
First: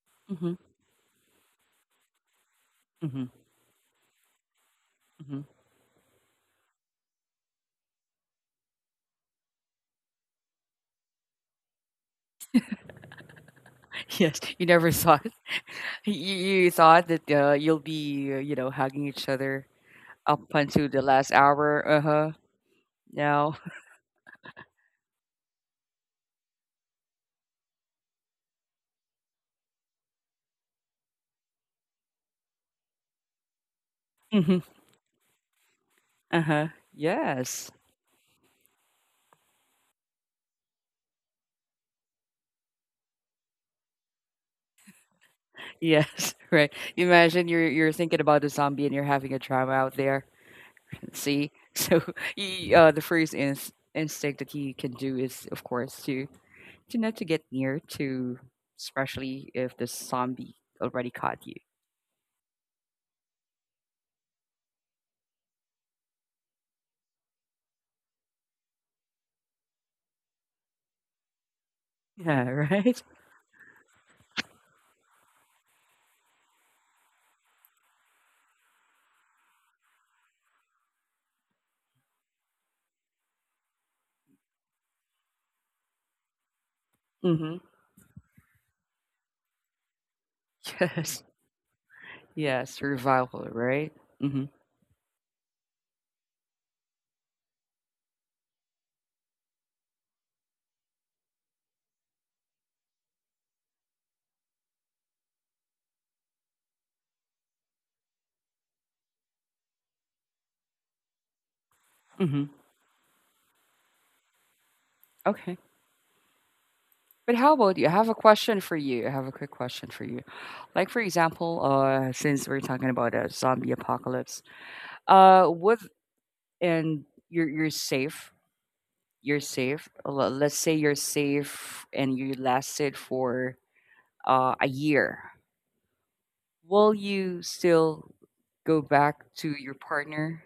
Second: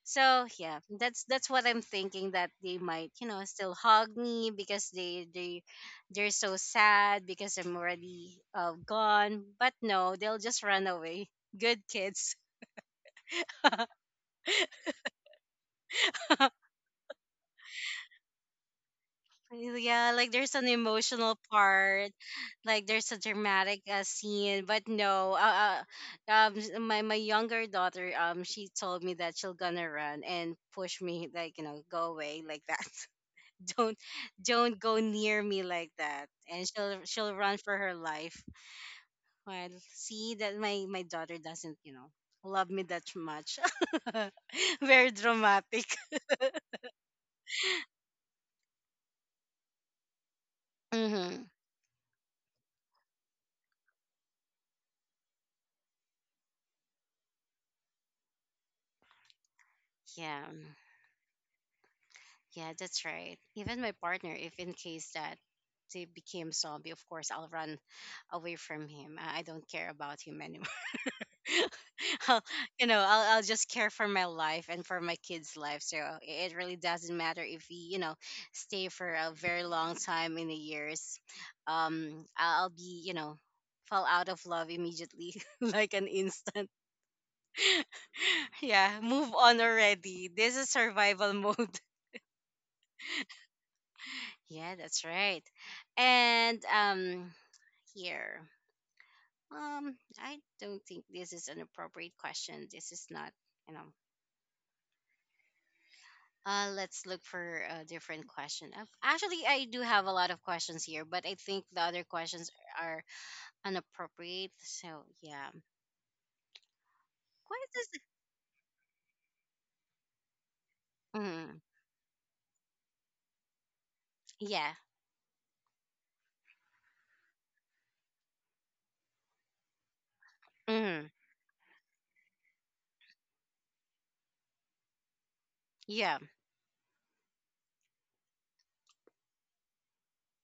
Speaker 1: So
Speaker 2: Mm-hmm.
Speaker 1: yeah, that's what I'm thinking that they might,
Speaker 2: Mm-hmm.
Speaker 1: still hug me because they
Speaker 2: hmm
Speaker 1: they they're so sad because I'm already gone. But no, they'll just run away. Good kids.
Speaker 2: Yes, you never thought you thought that you'll be you know hugging each other
Speaker 1: Yeah, like
Speaker 2: up
Speaker 1: there's an
Speaker 2: until the last
Speaker 1: emotional
Speaker 2: hour,
Speaker 1: part,
Speaker 2: uh-huh.
Speaker 1: like there's a
Speaker 2: Now,
Speaker 1: dramatic scene, but no, my younger daughter, she told me that she'll gonna run and push me, like go away like that. don't
Speaker 2: uh
Speaker 1: don't go near me like that,
Speaker 2: uh-huh.
Speaker 1: and she'll run
Speaker 2: Yes.
Speaker 1: for her life. Well, see that my daughter doesn't, love me that much. Very dramatic.
Speaker 2: Yes, right. Imagine you're thinking about the zombie and you're having a trauma out there.
Speaker 1: Hmm.
Speaker 2: See? So, the first instinct that you can do is, of course, to not to get near to, especially if the
Speaker 1: Yeah,
Speaker 2: zombie already caught you.
Speaker 1: yeah, that's right. Even my partner, if in case that they became zombie, of course I'll run away from him. I don't care about him. I'll,
Speaker 2: Yeah,
Speaker 1: you know,
Speaker 2: right?
Speaker 1: I'll just care for my life and for my kids' life. So it really doesn't matter if we, stay for a very long time in the years. I'll be, fall out of love immediately, like an instant.
Speaker 2: Mm-hmm.
Speaker 1: Yeah, move on already. This is
Speaker 2: Yes.
Speaker 1: survival mode.
Speaker 2: Yes, survival, right? Mm-hmm.
Speaker 1: Yeah, that's right. And here, I don't think this is an appropriate question. This is not, you know. Let's look for a different question. Actually, I do have a lot of questions here, but I think the other questions
Speaker 2: Mm-hmm.
Speaker 1: are inappropriate. So yeah,
Speaker 2: Okay. But how
Speaker 1: what
Speaker 2: about you?
Speaker 1: is
Speaker 2: I
Speaker 1: this?
Speaker 2: have a question for you. I have a quick question for you. Like for
Speaker 1: Mm,
Speaker 2: example, since we're talking about a zombie apocalypse,
Speaker 1: yeah.
Speaker 2: what and you're safe. You're safe. Let's say you're
Speaker 1: Mm,
Speaker 2: safe and you lasted for a year.
Speaker 1: yeah,
Speaker 2: Will you still go back to your partner,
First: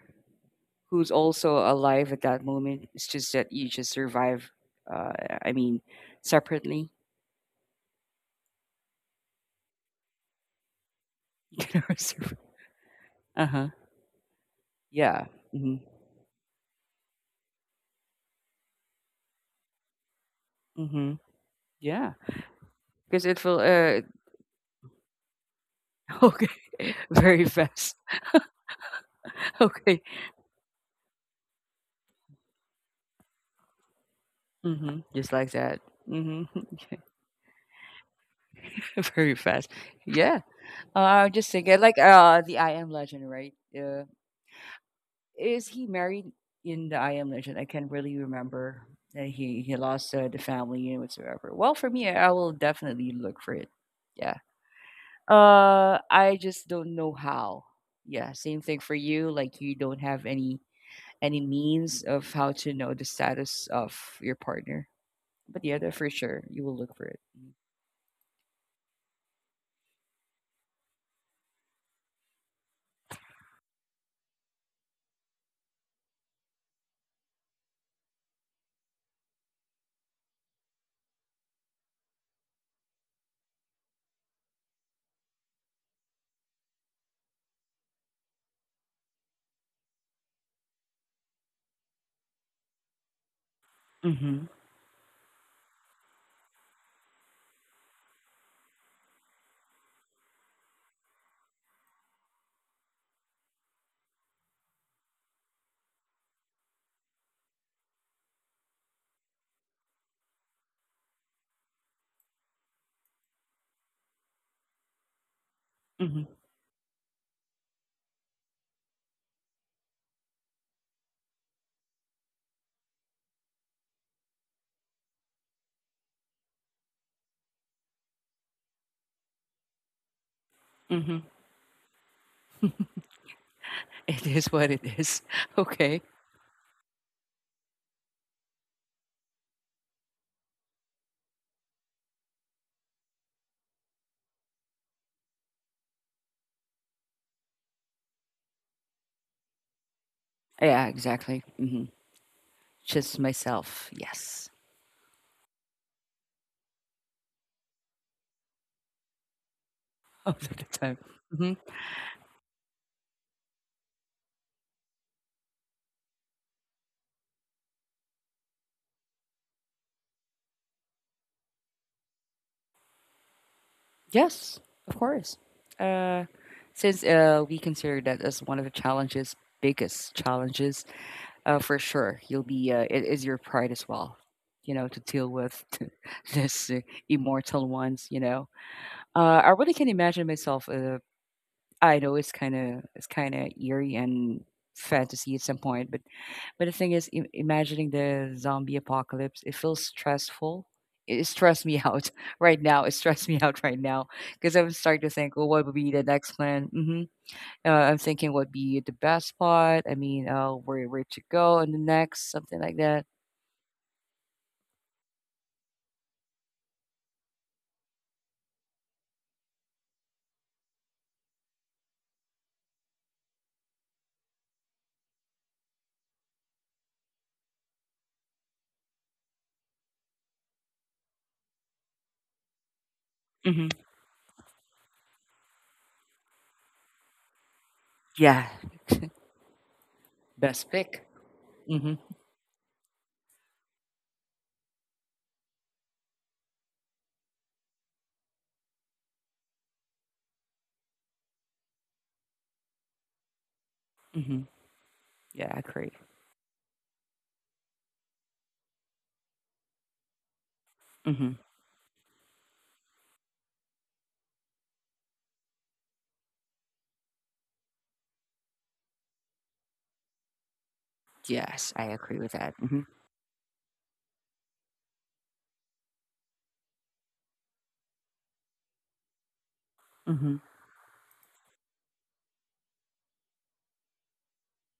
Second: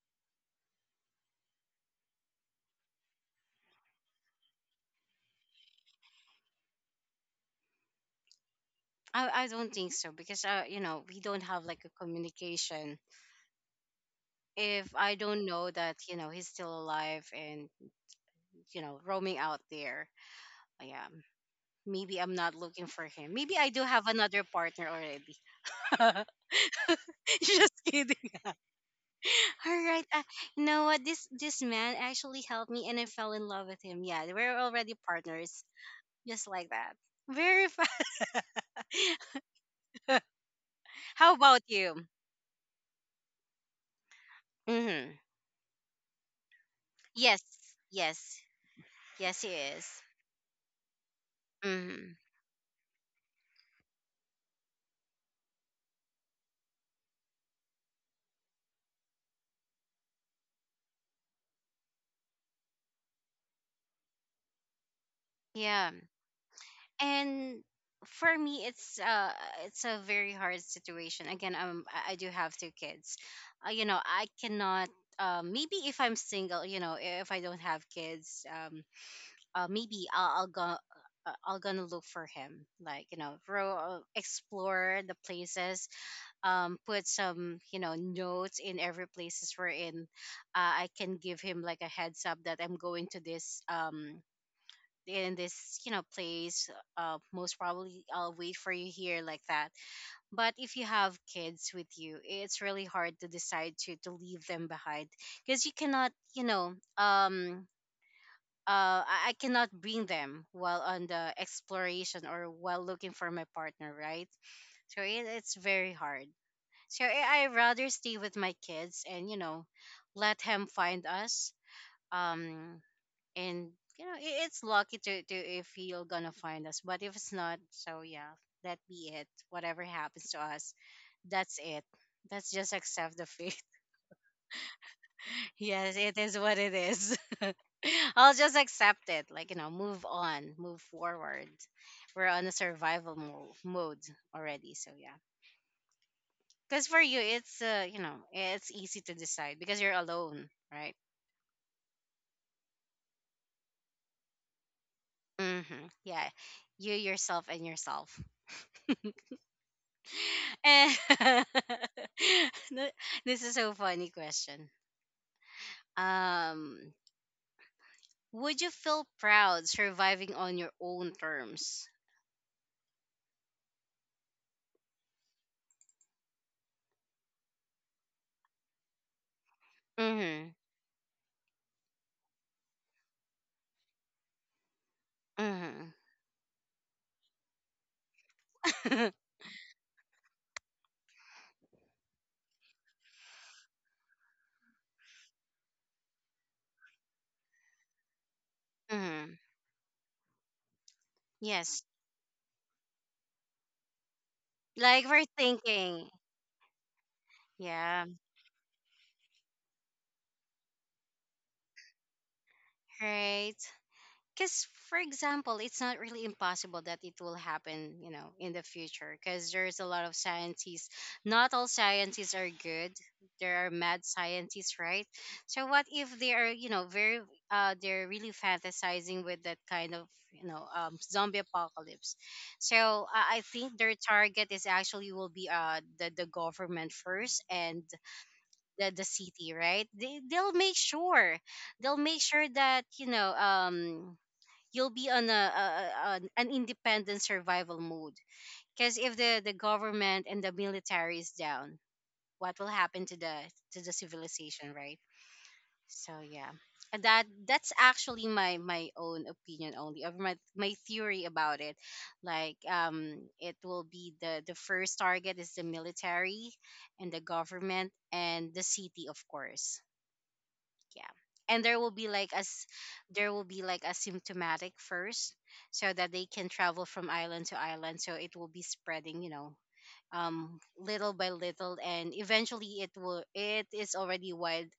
Speaker 2: who's also alive at that moment? It's just that you just survive. Uh, I mean, separately.
Speaker 1: I don't think so because we don't have like a communication.
Speaker 2: Uh huh.
Speaker 1: If I
Speaker 2: Yeah.
Speaker 1: don't know
Speaker 2: Mm-hmm.
Speaker 1: that he's still alive and roaming out there, yeah,
Speaker 2: Mm-hmm. Yeah.
Speaker 1: maybe I'm not looking for
Speaker 2: Because
Speaker 1: him.
Speaker 2: it
Speaker 1: Maybe
Speaker 2: will.
Speaker 1: I do have another partner already.
Speaker 2: Okay. Very
Speaker 1: Just
Speaker 2: fast.
Speaker 1: kidding. All
Speaker 2: Okay.
Speaker 1: right. You know what? This man actually helped me, and I fell in love with him. Yeah, we're already
Speaker 2: Mhm. Just like
Speaker 1: partners,
Speaker 2: that. Mhm.
Speaker 1: just like that. Very fun.
Speaker 2: Very fast. Yeah. I'm
Speaker 1: How
Speaker 2: just
Speaker 1: about
Speaker 2: thinking, like
Speaker 1: you?
Speaker 2: the I Am Legend, right?
Speaker 1: Mm-hmm.
Speaker 2: Is he married in the I Am
Speaker 1: Yes,
Speaker 2: Legend? I can't really
Speaker 1: yes,
Speaker 2: remember that
Speaker 1: yes. He
Speaker 2: he
Speaker 1: is.
Speaker 2: lost the family and whatsoever. Well, for me,
Speaker 1: Mm-hmm.
Speaker 2: I will definitely look for it. Yeah. I just don't know how. Yeah. Same thing for you. Like you don't have any means of how to know the status of your partner. But yeah, the other,
Speaker 1: Yeah,
Speaker 2: for sure, you will look for it.
Speaker 1: and for me, it's a very hard situation. Again, I do have two kids. I cannot. Maybe if I'm single, if I don't have kids, maybe I'll go. I'll gonna look for him, like explore the places, put some notes in every places we're in. I can give him like a heads up that I'm going to this
Speaker 2: Mhm. Mhm,
Speaker 1: in this place. Most probably I'll wait for you here like that. But if you have kids with you, it's really hard to decide to leave them behind because you cannot you know I cannot bring them while on the exploration or while looking for my partner, right? So it's very
Speaker 2: mhm,
Speaker 1: hard. So I rather stay with my kids, and let him find us. Um, and it's lucky to if he'll gonna find us, but if it's not, so yeah, that be it. Whatever happens to us,
Speaker 2: mhm.
Speaker 1: that's it. Let's just accept the fate.
Speaker 2: It is what it is.
Speaker 1: Yes,
Speaker 2: Okay.
Speaker 1: it is what it is. I'll just accept it. Like, move on, move forward. We're on a survival mode already. So, yeah. Because for you, it's easy to decide because you're alone,
Speaker 2: Yeah,
Speaker 1: right?
Speaker 2: exactly. Mhm. Just myself. Yes.
Speaker 1: Mm-hmm. Yeah. You, yourself, and yourself. and
Speaker 2: All of the time. Mhm.
Speaker 1: th- this is so funny question. Um, would you feel proud surviving on your own terms?
Speaker 2: Yes, of course. Uh, since we consider that as one of the challenges, biggest
Speaker 1: Mm-hmm.
Speaker 2: challenges, for sure, you'll be. It is your pride as well, you know, to deal with
Speaker 1: Mm-hmm.
Speaker 2: this immortal ones. You know, I really can imagine myself I know it's kind of eerie and fantasy at some point, but the thing is, imagining the zombie
Speaker 1: Mm-hmm.
Speaker 2: apocalypse, it feels stressful. It stressed me
Speaker 1: Yes.
Speaker 2: out right now. It stressed me out right now because I'm
Speaker 1: Like
Speaker 2: starting to
Speaker 1: we're
Speaker 2: think, well, what would be the
Speaker 1: thinking.
Speaker 2: next plan? I'm
Speaker 1: Yeah.
Speaker 2: thinking what would be the best spot. I mean, where to go in the next something like that.
Speaker 1: Right. Because, for example, it's not really impossible that it will happen, in the future. Because there's a lot of scientists. Not all scientists are good. There are mad scientists, right? So what if they are, very, they're really fantasizing with that kind of, zombie apocalypse. So I
Speaker 2: hmm
Speaker 1: think their target is actually will be the government first and
Speaker 2: Yeah,
Speaker 1: the city, right? they, they'll
Speaker 2: best
Speaker 1: make
Speaker 2: pick.
Speaker 1: sure
Speaker 2: hmm
Speaker 1: they'll make sure that you'll be on a an independent survival mode. Because if the government and the military is down, what will happen to the
Speaker 2: hmm
Speaker 1: civilization, right?
Speaker 2: Yeah, I agree.
Speaker 1: So yeah. And that's actually my own opinion only of my theory
Speaker 2: Hmm.
Speaker 1: about it. Like it will be, the first target is the military, and the government, and the city, of course. Yeah. And
Speaker 2: Yes,
Speaker 1: there
Speaker 2: I
Speaker 1: will be
Speaker 2: agree with
Speaker 1: like,
Speaker 2: that. Hmm.
Speaker 1: a symptomatic first, so that they can travel from island to island. So it will be spreading,
Speaker 2: Hmm.
Speaker 1: little by little. And eventually it is already wide,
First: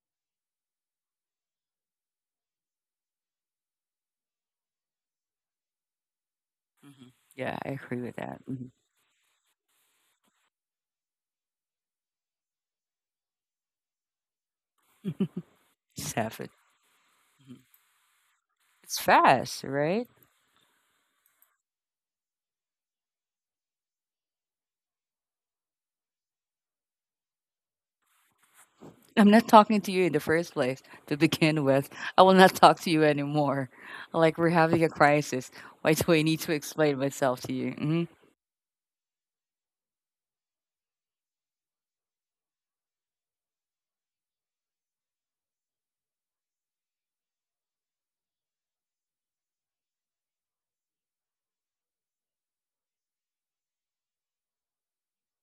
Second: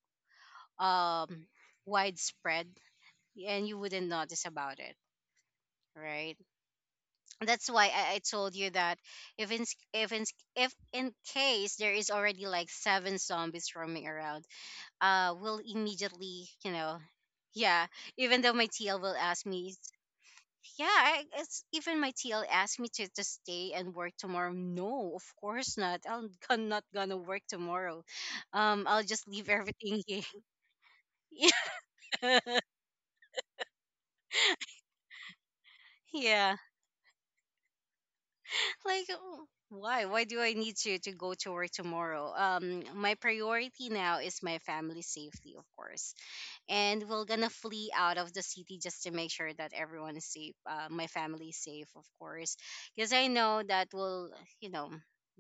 Speaker 1: um widespread. And you wouldn't notice about it, right?
Speaker 2: Mhm. Yeah, I
Speaker 1: That's
Speaker 2: agree
Speaker 1: why
Speaker 2: with
Speaker 1: I,
Speaker 2: that.
Speaker 1: I
Speaker 2: Mhm.
Speaker 1: told you that if in case there is already like seven zombies roaming around. Will
Speaker 2: It's
Speaker 1: immediately. yeah. Even though my
Speaker 2: It's
Speaker 1: TL will
Speaker 2: fast,
Speaker 1: ask me
Speaker 2: right?
Speaker 1: yeah, it's even my TL asked me to stay and work tomorrow. No, of course not. Not gonna work tomorrow. I'll
Speaker 2: I'm
Speaker 1: just
Speaker 2: not
Speaker 1: leave
Speaker 2: talking to
Speaker 1: everything
Speaker 2: you in the
Speaker 1: here.
Speaker 2: first place to
Speaker 1: Yeah.
Speaker 2: begin with. I will not talk to you anymore. Like we're having a crisis. Why do I need to
Speaker 1: Yeah,
Speaker 2: explain myself to you? Hmm.
Speaker 1: like, oh, why do I need to go to work tomorrow? My priority now is my family safety, of course. And we're gonna flee out of the city just to make sure that everyone is safe. My family is safe, of course, because I know that, you know,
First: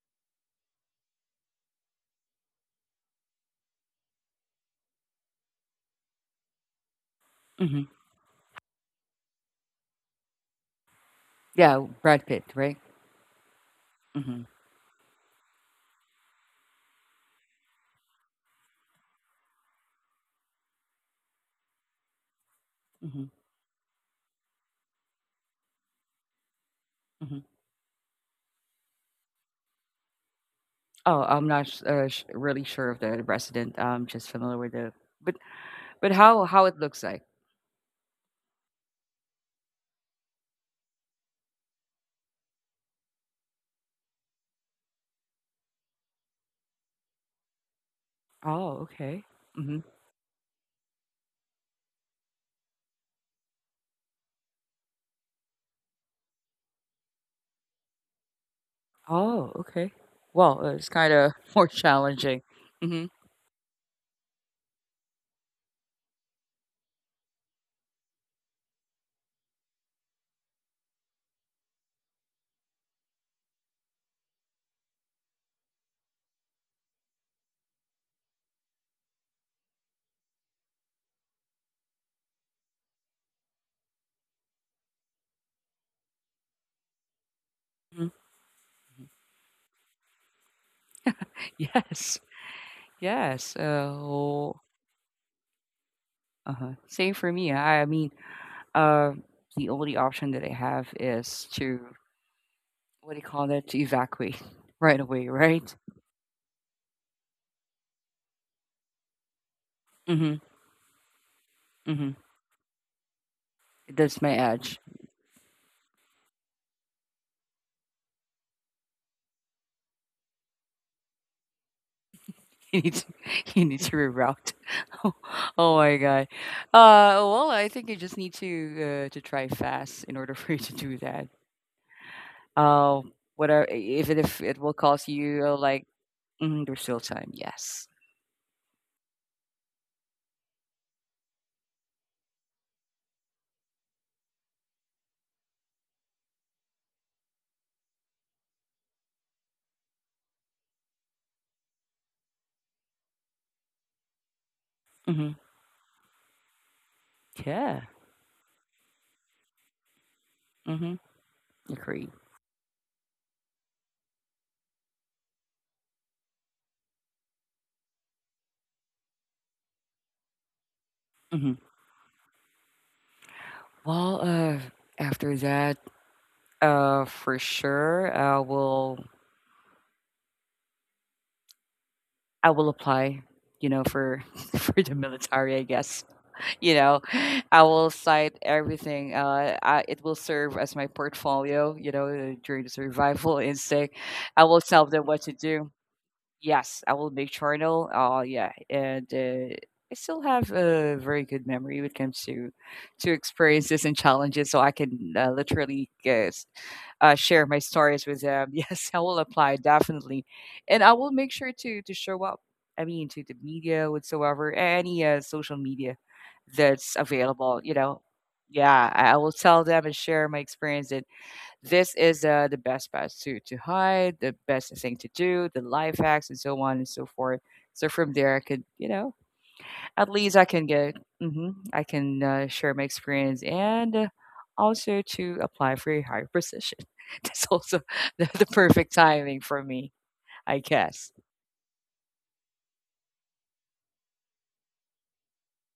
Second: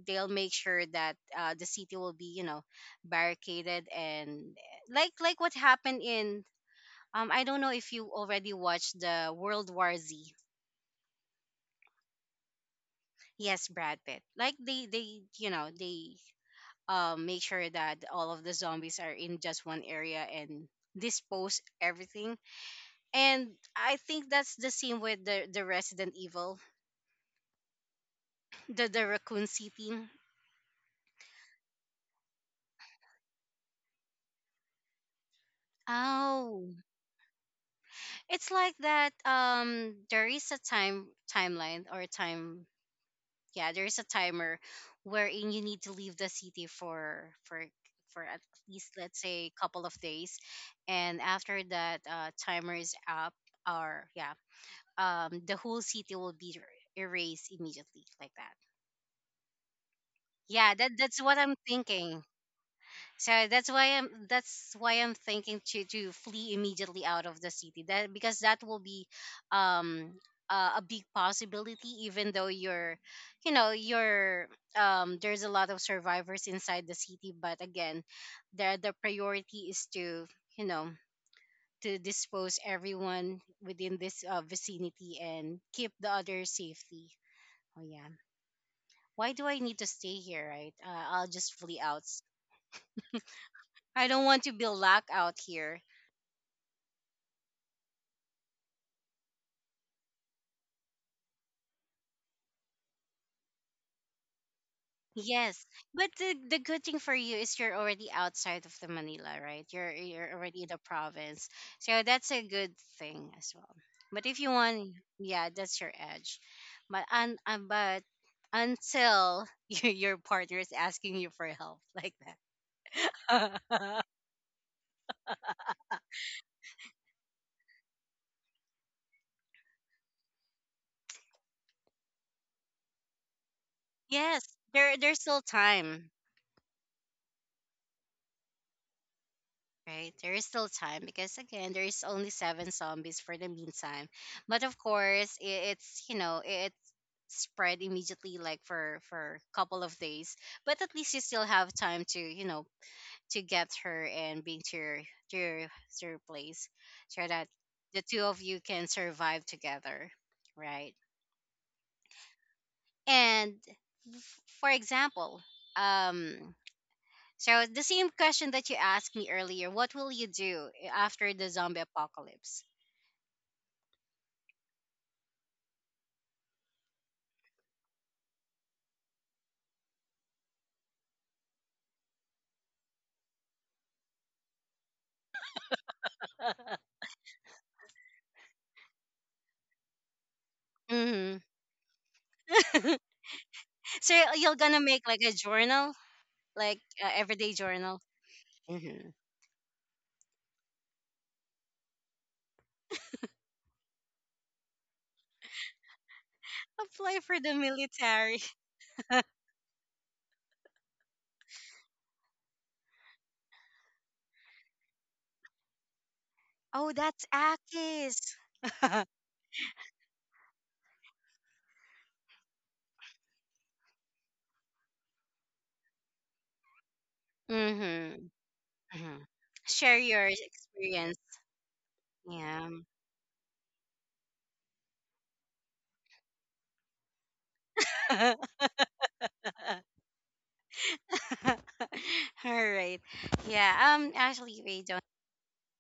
Speaker 1: they'll make sure that the city will be, barricaded, and like what happened in, I don't know
Speaker 2: Hmm.
Speaker 1: if you already watched the World War Z.
Speaker 2: Yeah, Brad Pitt, right?
Speaker 1: Yes, Brad Pitt.
Speaker 2: Hmm.
Speaker 1: Like they you know they make sure that all of the zombies are in just one area and dispose everything.
Speaker 2: Hmm.
Speaker 1: And I think that's the same with the Resident Evil,
Speaker 2: Hmm.
Speaker 1: the Raccoon City.
Speaker 2: Oh, I'm not s- sh- really sure of the resident. I'm just familiar with the but but how
Speaker 1: Oh,
Speaker 2: it looks like.
Speaker 1: it's like that. There is a timeline, or time. Yeah, there is a timer wherein you need to leave the city for at
Speaker 2: Oh,
Speaker 1: least, let's
Speaker 2: okay.
Speaker 1: say, a
Speaker 2: Hmm.
Speaker 1: couple of days, and after that, timer is up, or yeah, the whole city will be erased immediately like that.
Speaker 2: Oh, okay. Well,
Speaker 1: Yeah, that
Speaker 2: it's kind
Speaker 1: that's
Speaker 2: of
Speaker 1: what I'm
Speaker 2: more
Speaker 1: thinking.
Speaker 2: challenging. Hmm.
Speaker 1: So that's why I'm thinking to flee immediately out of the city. That because that will be um a big possibility, even though you're you know you're there's a lot of survivors inside the city. But again, the priority is to you know to dispose everyone within this vicinity and keep the others safely. Oh yeah. Why do I need to stay here, right? I'll just flee out.
Speaker 2: Yes, yes.
Speaker 1: I don't want to
Speaker 2: So,
Speaker 1: be locked out here.
Speaker 2: uh-huh. Same for me. I mean, uh, the only option that I have is to, what do you call that? To evacuate right away,
Speaker 1: Yes,
Speaker 2: right?
Speaker 1: but the good thing for you is you're already outside of the Manila, right? You're
Speaker 2: Mm-hmm.
Speaker 1: already in the province, so
Speaker 2: Mm-hmm.
Speaker 1: that's a good thing as well. But
Speaker 2: That's my
Speaker 1: if you
Speaker 2: edge.
Speaker 1: want, yeah, that's your edge. But until your partner is asking you for help like
Speaker 2: You need to, you need to
Speaker 1: that,
Speaker 2: reroute. Oh, my God. Well, I think you just need to try fast in order for you to do that. Uh. Whatever, if it if
Speaker 1: yes,
Speaker 2: it will
Speaker 1: there
Speaker 2: cost
Speaker 1: there's still
Speaker 2: you like,
Speaker 1: time.
Speaker 2: mm, there's still time. Yes.
Speaker 1: Right? There is still time because again, there is only seven zombies for the meantime. But of course, it's you know it spread immediately, like for a couple of days. But at least you still have time to you know to get her and bring to your,
Speaker 2: Mm-hmm.
Speaker 1: to your, to your place, so that
Speaker 2: Yeah.
Speaker 1: the two of you can survive together, right?
Speaker 2: Mm-hmm. Agreed.
Speaker 1: And for example, um. So, the same question that you asked me earlier, what will you do after the
Speaker 2: Mhm.
Speaker 1: zombie apocalypse?
Speaker 2: Well, after that, for sure, I will apply, you know, for for the military, I guess. You know, I will cite everything. It will serve as my
Speaker 1: Mm-hmm.
Speaker 2: portfolio, you know, during the survival instinct.
Speaker 1: So
Speaker 2: I
Speaker 1: you're
Speaker 2: will
Speaker 1: gonna
Speaker 2: tell
Speaker 1: make
Speaker 2: them
Speaker 1: like
Speaker 2: what
Speaker 1: a
Speaker 2: to do.
Speaker 1: journal, like
Speaker 2: Yes, I will make
Speaker 1: everyday
Speaker 2: journal.
Speaker 1: journal.
Speaker 2: Yeah,
Speaker 1: Mm-hmm.
Speaker 2: and I still have a very good memory when it comes to experiences and challenges. So I can literally guess,
Speaker 1: Apply for
Speaker 2: share
Speaker 1: the
Speaker 2: my stories with
Speaker 1: military.
Speaker 2: them. Yes, I will apply definitely, and I will make sure to show up. I mean, to the media whatsoever, any social media
Speaker 1: Oh,
Speaker 2: that's
Speaker 1: that's
Speaker 2: available. You know,
Speaker 1: Akis.
Speaker 2: yeah, I will tell them and share my experience. This is the best spot to hide, the best thing to do, the life hacks, and so on and so forth. So from
Speaker 1: Mm-hmm.
Speaker 2: there, I could, you
Speaker 1: hmm
Speaker 2: know,
Speaker 1: Share
Speaker 2: at
Speaker 1: your
Speaker 2: least I can get,
Speaker 1: experience.
Speaker 2: hmm, I can
Speaker 1: Yeah.
Speaker 2: share my experience and also to apply for a higher position. That's also the perfect timing for me, I guess.
Speaker 1: All right. Yeah. Actually, we don't.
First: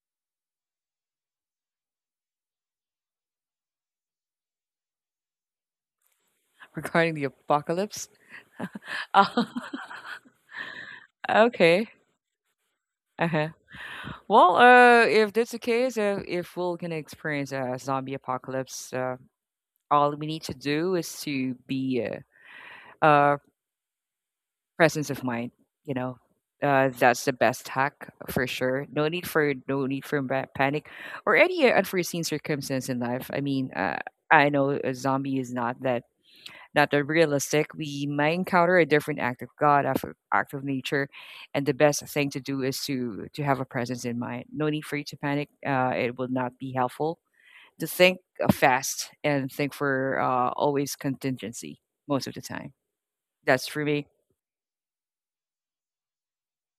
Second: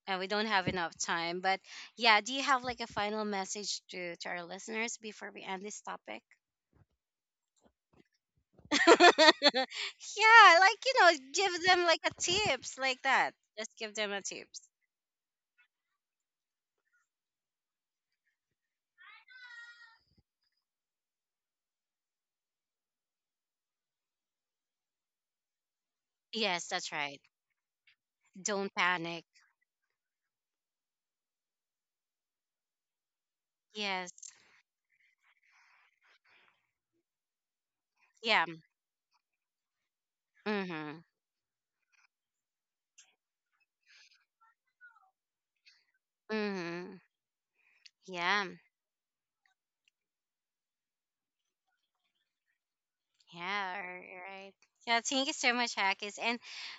Speaker 1: We don't have enough time, but yeah, do you have like a final message to our listeners before we end this topic?
Speaker 2: Regarding the apocalypse, uh,
Speaker 1: Yeah, like, give them
Speaker 2: okay.
Speaker 1: like a tips like that.
Speaker 2: Uh-huh.
Speaker 1: Just give them a
Speaker 2: Well,
Speaker 1: tips.
Speaker 2: if that's the case, if we're gonna experience a zombie apocalypse, all we need to do is to be uh, uh presence of mind, you know,
Speaker 1: Yes, that's right.
Speaker 2: that's the best hack for
Speaker 1: Don't
Speaker 2: sure.
Speaker 1: panic.
Speaker 2: No need for panic or any unforeseen circumstance in life. I mean,
Speaker 1: Yes.
Speaker 2: I know a zombie is not that realistic. We might
Speaker 1: Yeah.
Speaker 2: encounter a different act of God, act of
Speaker 1: Mhm.
Speaker 2: nature, and the best thing to do is to have a presence in mind. No need for you to panic. It will not be
Speaker 1: Mhm.
Speaker 2: helpful to think
Speaker 1: Yeah.
Speaker 2: fast and think for always contingency most of the time. That's
Speaker 1: Yeah,
Speaker 2: for me.
Speaker 1: right. Yeah, thank you so much, Hakis. And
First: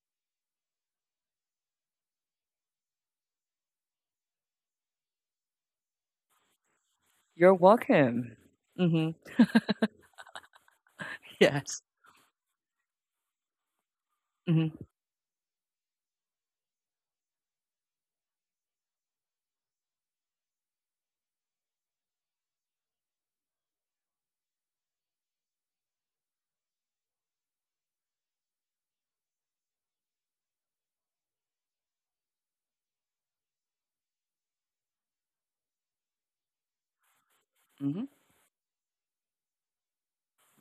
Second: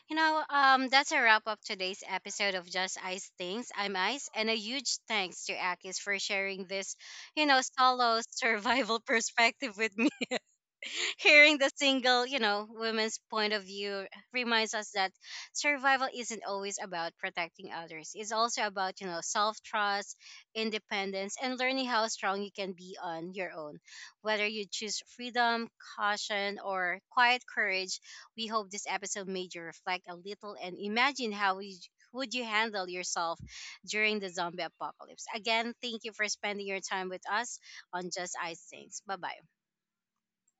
Speaker 1: that's a wrap up today's episode of Just Ice Things. I'm Ice, and a huge thanks to Akis for sharing this,
Speaker 2: You're
Speaker 1: solo
Speaker 2: welcome.
Speaker 1: survival
Speaker 2: Hmm.
Speaker 1: perspective with me. Hearing the
Speaker 2: Yes.
Speaker 1: single, woman's point of view reminds
Speaker 2: Hmm.
Speaker 1: us that survival isn't always about protecting others. It's also about, self trust, independence, and learning how strong you can be on your own. Whether you choose freedom, caution, or quiet courage, we hope this episode made you reflect a little and imagine how we would you handle yourself during the zombie apocalypse. Again, thank you for spending your time with us
Speaker 2: Hmm.
Speaker 1: on Just Ice Things. Bye bye.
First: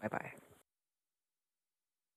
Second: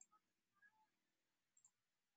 Speaker 2: Bye bye.